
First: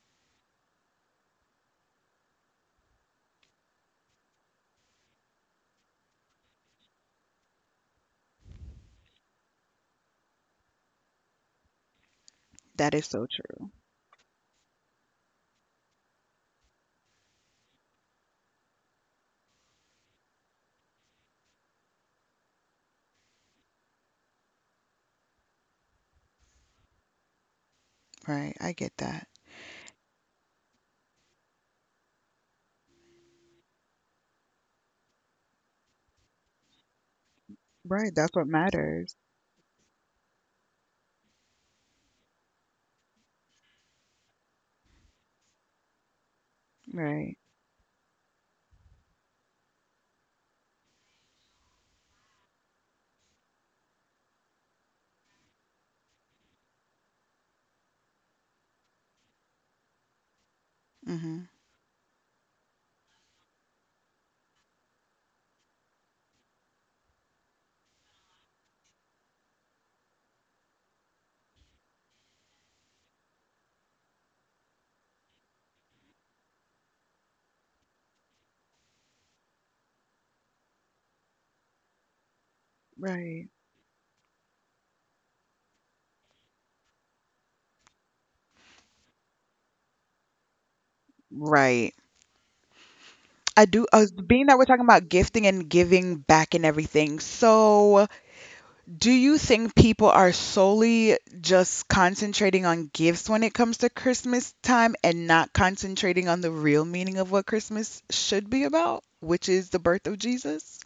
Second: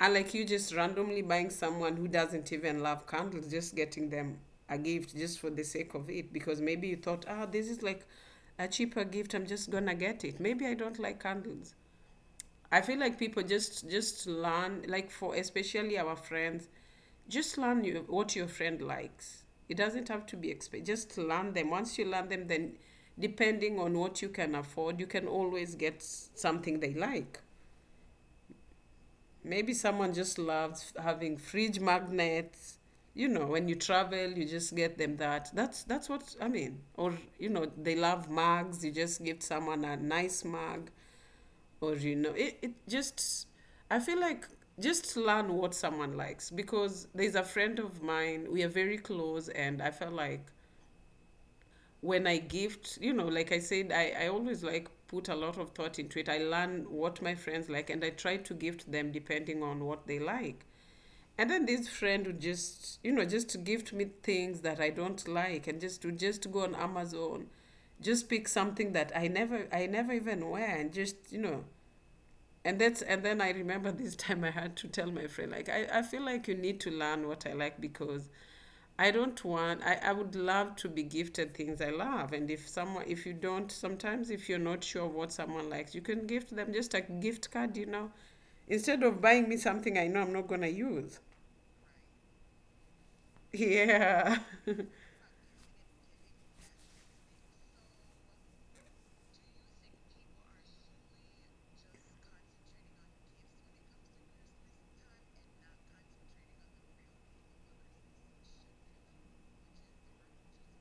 Speaker 2: And like, you just randomly buying someone who doesn't even love candles, just getting them a gift just for the sake of it because maybe you thought, ah, this is like a cheaper gift, I'm just gonna get it. Maybe I don't like candles. I
Speaker 1: That
Speaker 2: feel
Speaker 1: is
Speaker 2: like
Speaker 1: so
Speaker 2: people
Speaker 1: true.
Speaker 2: just just learn, like, for especially our friends, just learn you, what your friend likes. It doesn't have to be expensive. Just learn them. Once you learn them, then depending on what you can afford, you can always get s- something they like.
Speaker 1: Right. I get that.
Speaker 2: Maybe someone just loves having fridge magnets. You know, when you travel, you just get them that. That's that's what I mean. Or you know, they
Speaker 1: Right.
Speaker 2: love
Speaker 1: That's what
Speaker 2: mugs. You
Speaker 1: matters.
Speaker 2: just give someone a nice mug or you know it, it just, I feel like just learn what someone likes, because
Speaker 1: Right.
Speaker 2: there's a friend of mine, we are very close, and I felt like when I gift, you know, like I said, i, I always like put a lot of thought into it. I learn what my friends like and I try to gift them depending on what they like.
Speaker 1: Mm-hmm.
Speaker 2: And then this friend would just, you know, just gift me things that I don't like and just to just go on Amazon, just pick something that I never I never even wear and just, you know, and that's. And then I remember this time I had to tell my friend, like, i, I feel like you need to learn what I like, because I don't want I, I would love to be gifted things I love. And if someone, if you
Speaker 1: Right.
Speaker 2: don't, sometimes if you're not sure what someone likes, you can gift them just a gift card, you know, instead of buying me something I know I'm not gonna use.
Speaker 1: Right. I do. Uh,
Speaker 2: yeah.
Speaker 1: being that we're talking about gifting and giving back and everything, so do you think people are solely just concentrating on gifts when it comes to Christmas time and not concentrating on the real meaning of what Christmas should be about, which is the birth of Jesus?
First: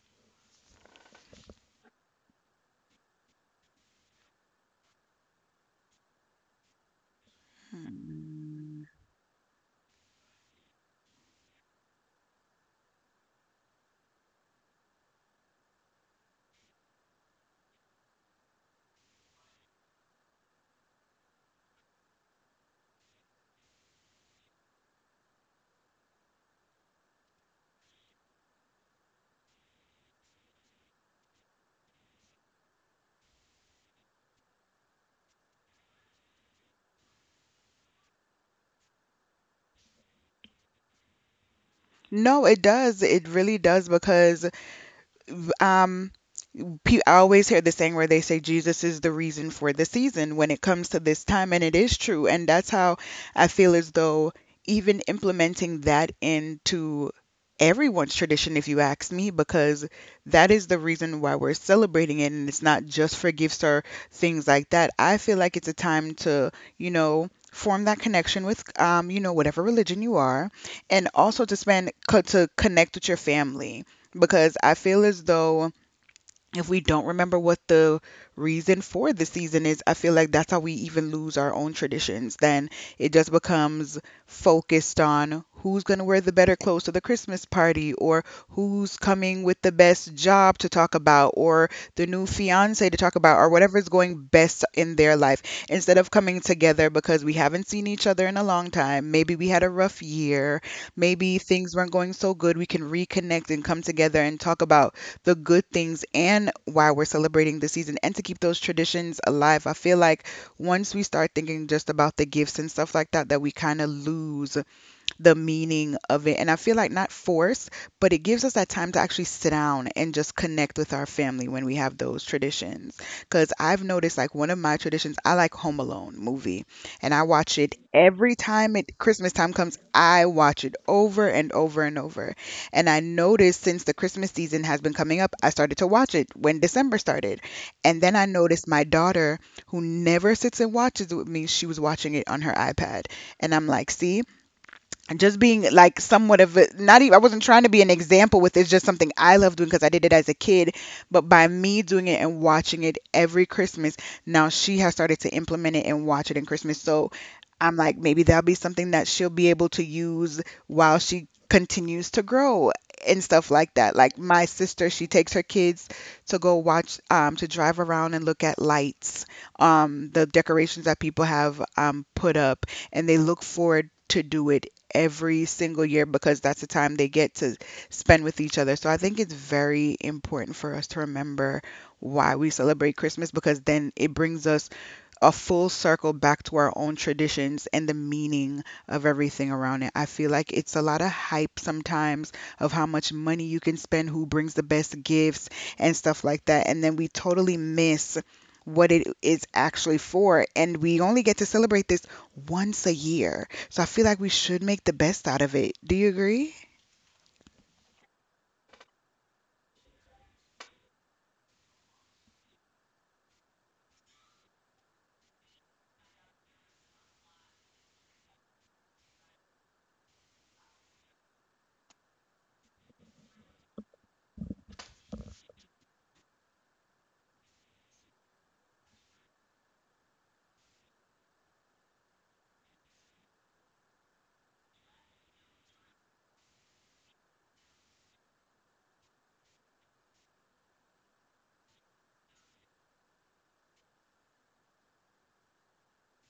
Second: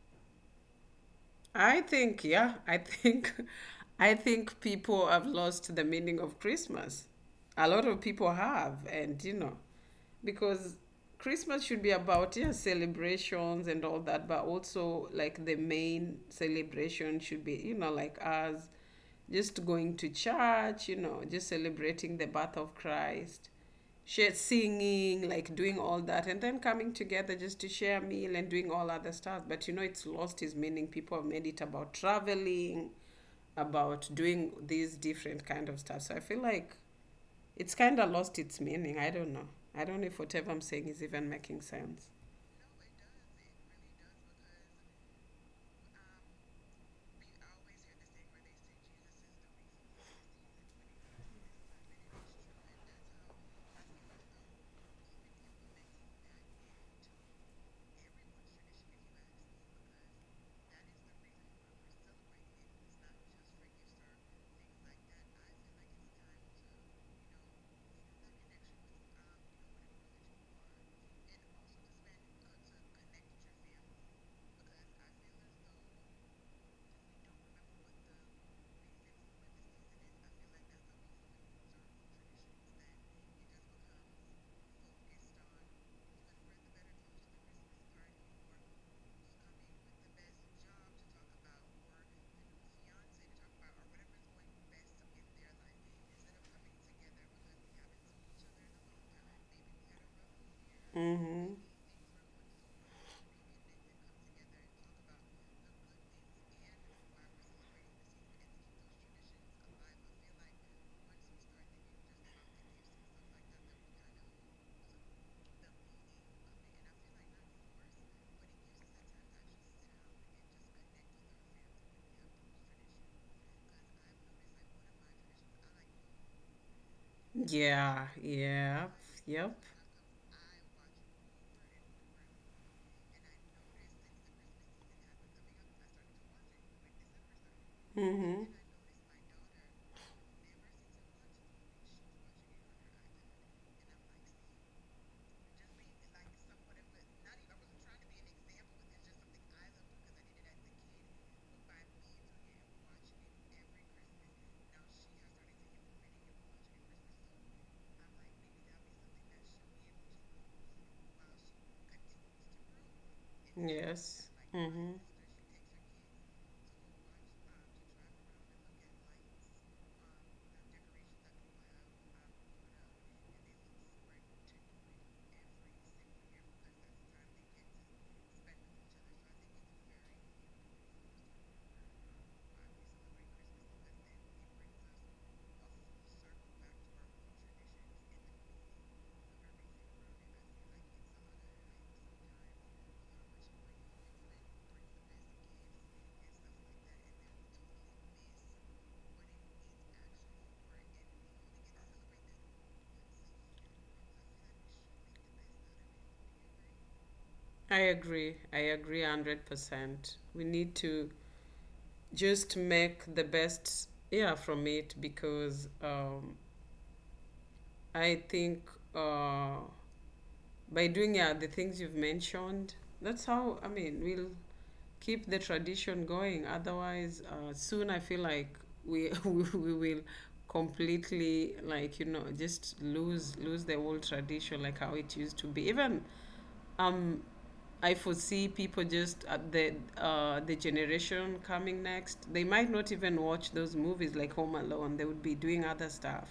Speaker 2: I think, yeah, I think, I think people have lost the meaning of Christmas. A lot of people
Speaker 1: Hmm.
Speaker 2: have, and you know, because Christmas should be about, yeah, celebrations and all that, but also like the main celebration should be, you know, like us just going to church, you know, just celebrating the birth of Christ, shared singing, like doing all that, and then coming together just to share a meal and doing all other stuff. But you know, it's lost its meaning. People have made it about traveling, about doing these different kind of stuff. So I feel like it's kind of lost its meaning. I don't know. I don't know if whatever I'm saying is even making sense.
Speaker 1: No, it does. It really does because v- um pe- I always hear the saying where they say Jesus is the reason for the season when it comes to this time, and it is true. And that's how I feel as though, even implementing that into everyone's tradition if you ask me, because that is the reason why we're celebrating it, and it's not just for gifts or things like that. I feel like it's a time to, you know, form that connection with um you know whatever religion you are, and also to spend co- to connect with your family. Because I feel as though if we don't remember what the reason for the season is, I feel like that's how we even lose our own traditions. Then it just becomes focused on who's going to wear the better clothes to the Christmas party, or who's coming with the best job to talk about, or the new fiance to talk about, or whatever is going best in their life, instead of coming together because we haven't seen each other in a long time. Maybe we had a rough year. Maybe
Speaker 2: Mm-hmm.
Speaker 1: things weren't going so good. We can reconnect and come together and talk about the good things and why we're celebrating this season, and to keep those traditions alive. I feel like once we start thinking just about the gifts and stuff like that, that we kind of lose the meaning of it. And I feel like not force, but it gives us that time to actually sit down and just connect with our family when we have those traditions. Because I've noticed, like, one of my traditions, I like Home Alone movie, and I watch it
Speaker 2: Yeah,
Speaker 1: every time
Speaker 2: yeah,
Speaker 1: it Christmas time
Speaker 2: yep.
Speaker 1: comes. I watch it over and over and over. And I noticed since the Christmas season has been coming up, I started to watch it when December started. And then I
Speaker 2: Mm-hmm.
Speaker 1: noticed my daughter, who never sits and watches with me, she was watching it on her iPad. And I'm like, see, and just being like somewhat of a, not even, I wasn't trying to be an example with it's just something I love doing because I did it as a kid, but by me doing it and watching it every Christmas, now she has started to implement it and watch it in Christmas. So I'm like, maybe that'll be something that she'll be able to use while she continues to grow and stuff like that. Like
Speaker 2: Yes.
Speaker 1: my sister,
Speaker 2: Mm-hmm.
Speaker 1: she takes her kids to go watch, um to drive around and look at lights, um the decorations that people have um put up, and they look forward to do it every single year because that's the time they get to spend with each other. So I think it's very important for us to remember why we celebrate Christmas, because then it brings us a full circle back to our own traditions and the meaning of everything around it. I feel like it's a lot of hype sometimes of how much money you can spend, who brings the best gifts, and stuff like that. And then we totally miss what it is actually for. And we only get to celebrate this once a year. So I feel like we should make the best out of it. Do you agree?
Speaker 2: I agree. I agree one hundred percent. We need to just make the best, yeah, from it. Because um, I think, uh, by doing, yeah, the things you've mentioned, that's how I mean we'll keep the tradition going. Otherwise, uh, soon I feel like we we we will completely, like, you know, just lose lose the old tradition, like how it used to be. Even um I foresee people just, uh, the uh, the generation coming next. They might not even watch those movies like Home Alone. They would be doing other stuff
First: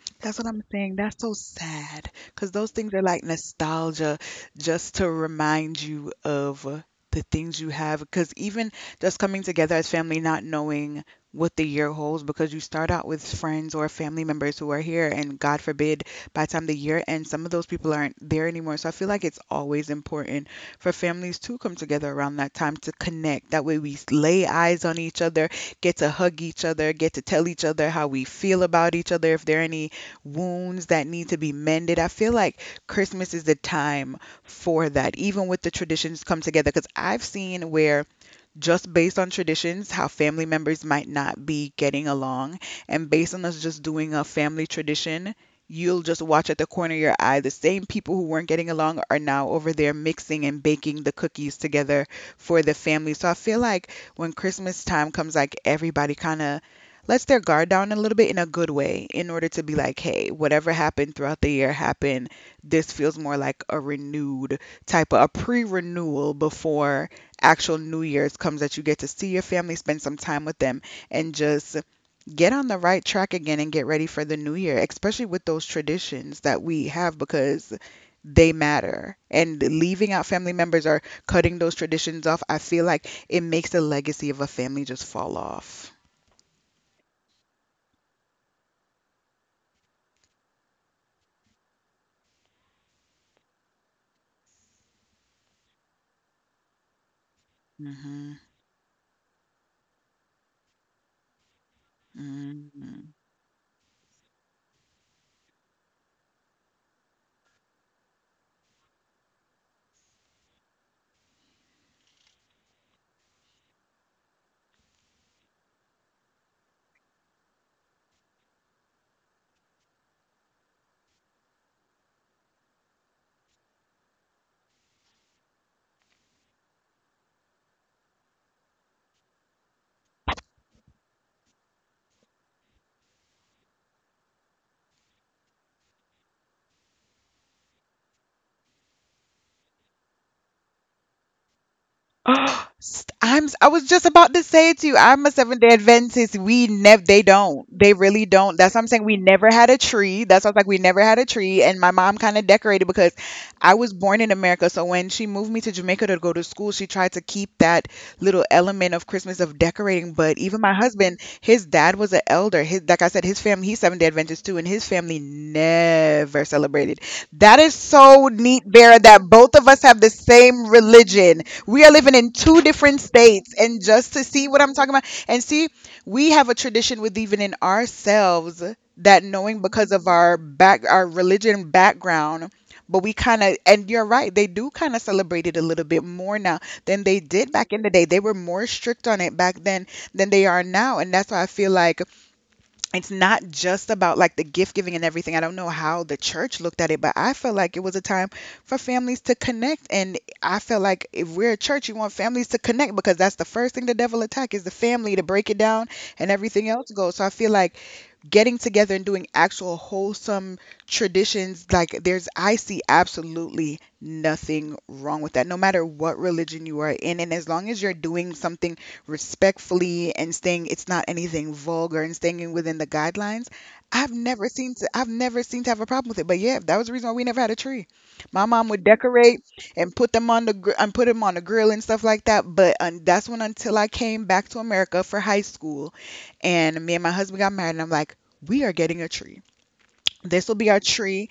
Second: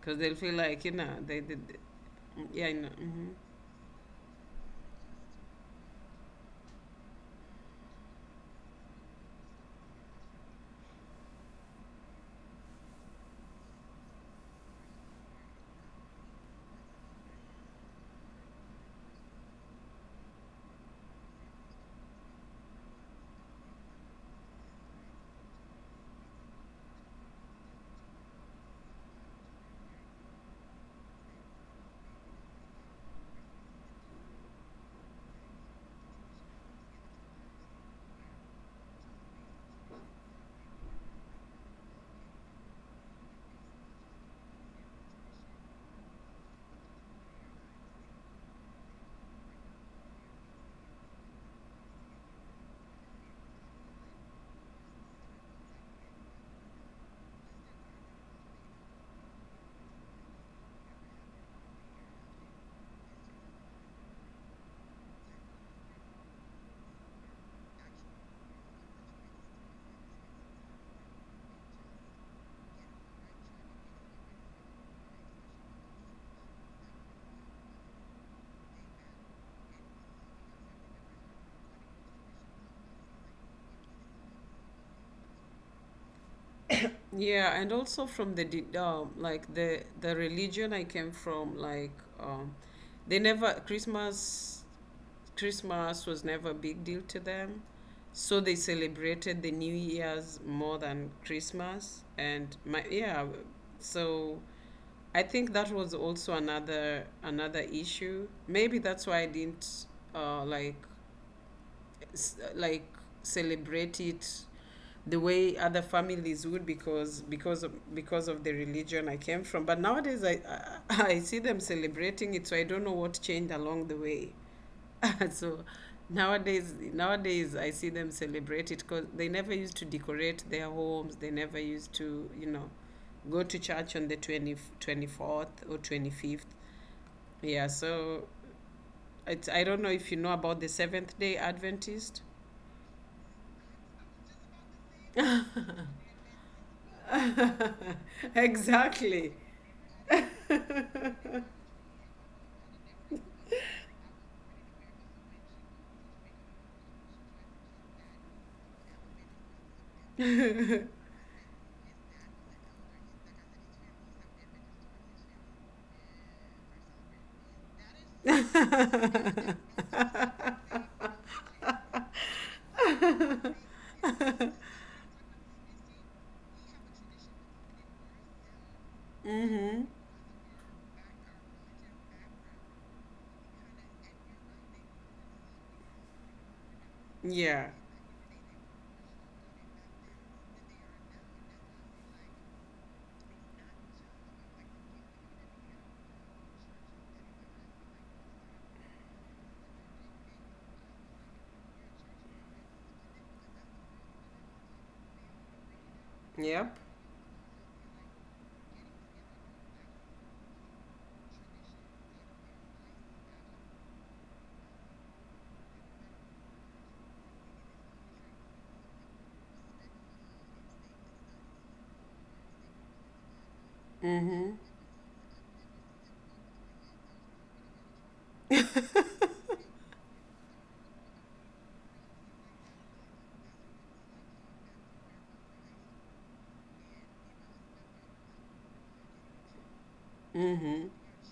Speaker 2: because they'll
Speaker 1: That's what
Speaker 2: feel
Speaker 1: I'm
Speaker 2: like, you
Speaker 1: saying.
Speaker 2: know,
Speaker 1: That's so
Speaker 2: they did.
Speaker 1: sad because
Speaker 2: Yeah,
Speaker 1: those
Speaker 2: I know.
Speaker 1: things are like
Speaker 2: Hmm
Speaker 1: nostalgia, just to remind you of the things you have. Because even just coming together as family, not knowing what the year holds, because you start out with friends or family members who are here, and God forbid, by the time the year ends, some of those people aren't there anymore. So I feel like it's always important for families to come together around that time to connect. That way we lay eyes on each other, get to hug each other, get to tell each other how we feel about each other, if there are any wounds that need to be mended. I feel like Christmas is the time for that, even with the traditions come together. Because I've seen where just based on traditions, how family members might not be getting along, and based on us just doing a family tradition, you'll just watch at the corner of your eye the same people who weren't getting along are now over there mixing and baking the cookies together for the family. So I feel like when Christmas time comes, like everybody kind of lets their guard down a little bit in a good way in order to be like, hey, whatever happened throughout the year happened. This feels more like a renewed type of a pre renewal before actual New Year's comes, that you get to see your family, spend some time with them, and just get on the right track again and get ready for the New Year, especially with those traditions that we have, because they matter. And leaving out family members or cutting those traditions off, I feel like it makes the legacy of a family just fall off.
Speaker 2: Yeah, and also from the de- um, like the the religion I came from, like um, they never Christmas Christmas was never a big deal to them,
Speaker 1: Hmm.
Speaker 2: so they celebrated the New Year's more than Christmas. And my,
Speaker 1: Hmm.
Speaker 2: yeah, so I think that was also another another issue. Maybe that's why I didn't, uh, like s- like, celebrate it the way other families would, because because of, because of the religion I came from. But nowadays I, I I see them celebrating it, so I don't know what changed along the way. so nowadays nowadays I see them celebrate it because they never used to decorate their homes. They never used to, you know, go to church on the twenty twenty fourth or twenty-fifth. Yeah, so it's, I don't know if you know about the Seventh Day Adventist.
Speaker 1: St- I'm s- I was just about to say it to you. I'm a Seventh Day Adventist. We never, they don't. They really don't. That's what I'm saying. We
Speaker 2: exactly.
Speaker 1: never had a tree. That's why I was like, we never had a tree. And my mom kind of decorated because I was born in America. So when she moved me to Jamaica to go to school, she tried to keep that little element of Christmas of decorating. But even my husband, his dad was an elder. His, like I said, his family, he's Seventh Day Adventist too, and his family never celebrated. That is so neat, Vera, that both of us have the same religion, we are living in two different states. And just to see what I'm talking about, and see, we have a tradition with even in ourselves, that knowing
Speaker 2: Mhm.
Speaker 1: because of our back, our religion background, but we kind of, and you're right, they do kind of celebrate it a little bit more now than they did
Speaker 2: Yeah.
Speaker 1: back in the day. They were more strict on it back then than they are now. And that's why I feel like it's not just about like the gift giving and everything. I don't know how the church looked at it, but I felt like it was a time for families to connect. And I felt like if we're a church, you want families to connect because that's the first thing the devil attack is the family, to break it down and everything
Speaker 2: Yep.
Speaker 1: else goes. So I feel like getting together and doing actual wholesome traditions, like, there's, I see absolutely nothing wrong with that, no matter what religion you are in, and as long as you're doing something respectfully and staying, it's not anything vulgar, and staying in- within the guidelines, I've never
Speaker 2: Mhm.
Speaker 1: seen to, I've never seen to have a problem with it. But yeah, that was the reason why we never had a tree. My mom would decorate and put them on the gr- and put them on the grill and stuff like that, but um, that's when, until I came back to America for high school and me and my husband got married, and I'm like, we are getting a tree. This will be our
Speaker 2: Mhm.
Speaker 1: tree,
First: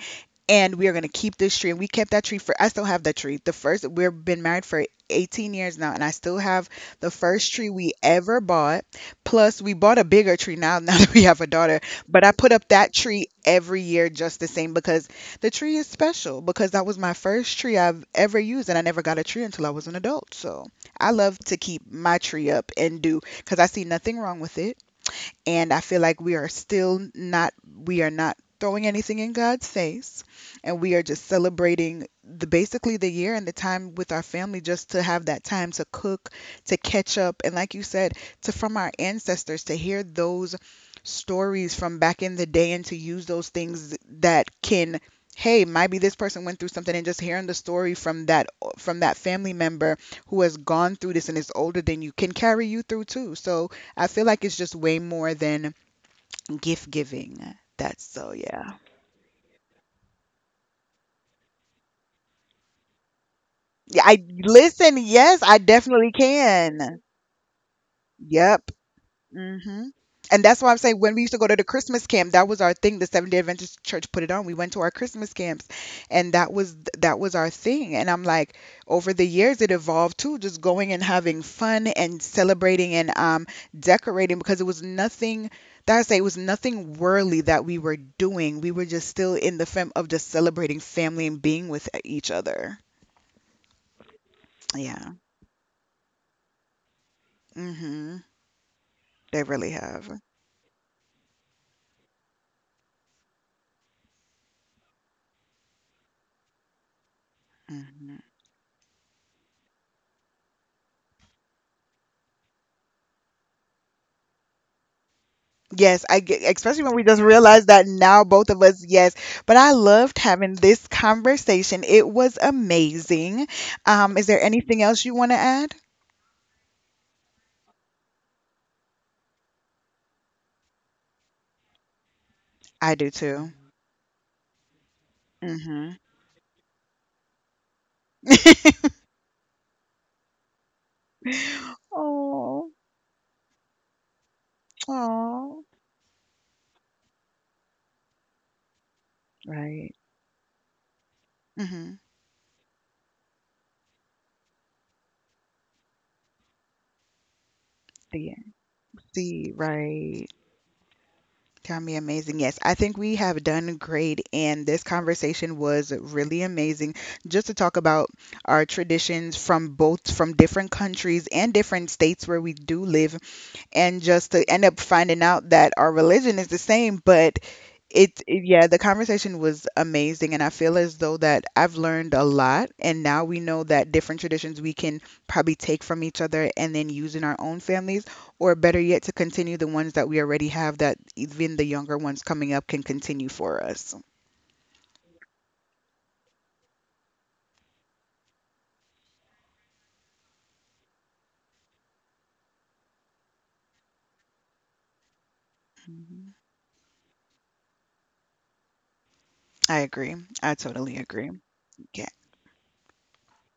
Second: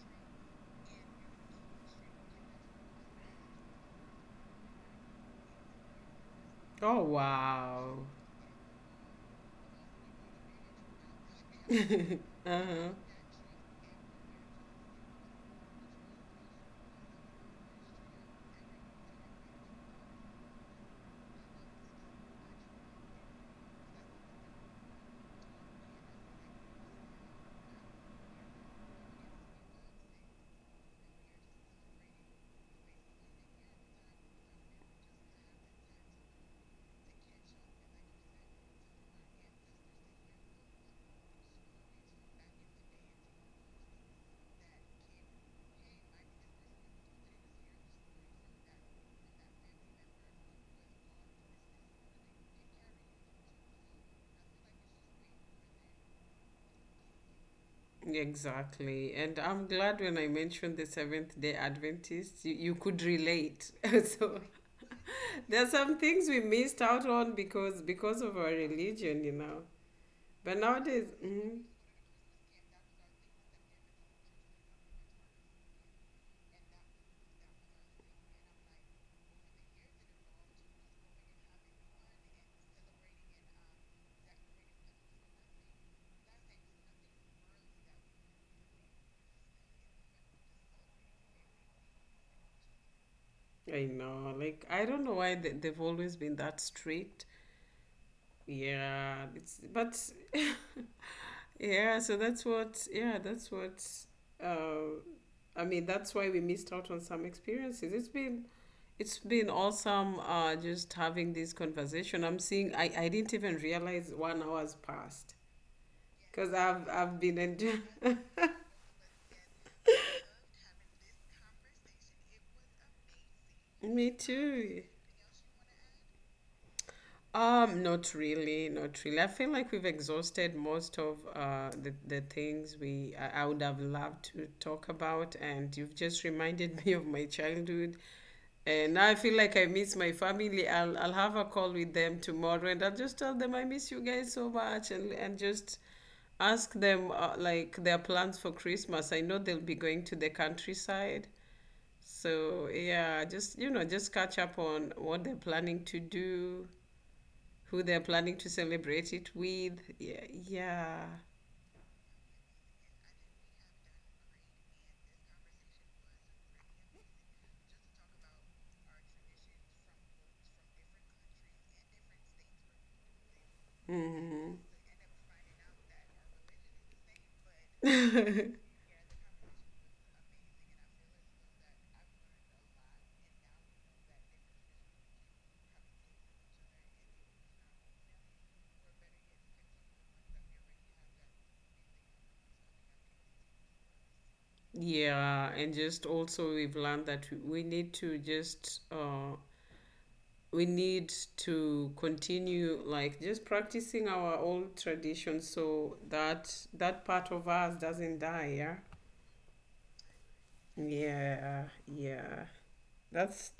Speaker 1: and we are going to keep this tree. And we kept that tree for, I still have that tree. The first, we've been married for eighteen years now, and I still have
Speaker 2: Oh
Speaker 1: the first tree we
Speaker 2: wow.
Speaker 1: ever bought. Plus, we bought a bigger tree now, now that we have a daughter. But I put up
Speaker 2: Uh-huh.
Speaker 1: that tree every year just the same because the tree is special, because that was my first tree I've ever used, and I never got a tree until I was an adult. So I love to keep my tree up and do, because I see nothing wrong with it, and I feel like we are still not, we are not throwing anything in God's face, and we are just celebrating the basically the year and the time with our family, just to have that time to cook, to catch up, and like you said, to, from our ancestors, to hear those stories from back in the day, and to use those things that can, hey, maybe this person went through something, and just hearing the story from that, from that family member who has gone through this and is older than you can carry you through too. So I feel like it's just way more than gift giving. That's so, yeah.
Speaker 2: Exactly. And I'm glad when I mentioned the Seventh Day Adventist, you, you could relate.
Speaker 1: Yeah, I
Speaker 2: so
Speaker 1: listen, yes, I
Speaker 2: there's some
Speaker 1: definitely
Speaker 2: things we missed
Speaker 1: can.
Speaker 2: out on because because of our
Speaker 1: Yep.
Speaker 2: religion, you know.
Speaker 1: Hmm. And
Speaker 2: But
Speaker 1: that's why I'm saying,
Speaker 2: nowadays,
Speaker 1: when we used to go to
Speaker 2: mm,
Speaker 1: the Christmas camp, that was our thing. The Seventh Day Adventist Church put it on. We went to our Christmas camps, and that was, that was our thing. And I'm like, over the years, it evolved too, just going and having fun and celebrating and, um, decorating, because it was nothing. That, I say, it was nothing worldly that we were doing. We were just still in the fam of just celebrating family and being with each other.
Speaker 2: I know, like I don't know
Speaker 1: Yeah.
Speaker 2: why they, they've always been that strict.
Speaker 1: Hmm.
Speaker 2: Yeah,
Speaker 1: They
Speaker 2: it's
Speaker 1: really
Speaker 2: but
Speaker 1: have.
Speaker 2: yeah, so that's what yeah, that's what uh, I mean, that's why we missed out on some experiences. It's
Speaker 1: Mm-hmm.
Speaker 2: been it's been awesome, uh, just having this conversation. I'm seeing I, I didn't even realize one hour's passed,
Speaker 1: Yes, I get,
Speaker 2: because
Speaker 1: especially
Speaker 2: I've
Speaker 1: when we
Speaker 2: I've
Speaker 1: just
Speaker 2: been
Speaker 1: realized
Speaker 2: enjoying.
Speaker 1: that now both of us, yes. But I loved having this conversation. It was amazing.
Speaker 2: Me
Speaker 1: Um, is there
Speaker 2: too.
Speaker 1: anything else you want to add?
Speaker 2: Um, not really, not really. I feel like we've exhausted most of uh the, the things
Speaker 1: I do
Speaker 2: we I, I
Speaker 1: too.
Speaker 2: would have loved to talk about, and
Speaker 1: Mm-hmm.
Speaker 2: you've just reminded me of my childhood. And now I feel like I miss my family. I'll I'll have a call with them tomorrow,
Speaker 1: Oh.
Speaker 2: and I'll just tell them I miss you guys so much, and and
Speaker 1: Oh,
Speaker 2: just ask them, uh, like, their plans for Christmas. I know they'll be
Speaker 1: right.
Speaker 2: going to the countryside.
Speaker 1: Mm-hmm.
Speaker 2: So yeah, just, you know, just catch up on what they're planning to do, who they're planning
Speaker 1: The,
Speaker 2: to celebrate it
Speaker 1: see,
Speaker 2: with. Yeah,
Speaker 1: right.
Speaker 2: yeah.
Speaker 1: Tell me, amazing. Yes, I think we have done great, and this conversation was really amazing, just to talk about our traditions from both, from different countries and different states where we do live, and just to
Speaker 2: Mhm.
Speaker 1: end up finding out that our religion is the same, but it, it yeah, the conversation was amazing, and I feel as though that I've learned a lot, and now we know that different traditions we can probably take from each other and then use in our own families, or better yet, to continue the ones that we already have, that even the younger ones coming up can continue for us.
Speaker 2: Yeah, and just also we've learned that we need to just, uh we need to continue, like, just practicing our old traditions so
Speaker 1: Mhm.
Speaker 2: that that part of us doesn't die, yeah.
Speaker 1: I agree. I totally agree.
Speaker 2: Yeah,
Speaker 1: Yeah.
Speaker 2: yeah. That's that's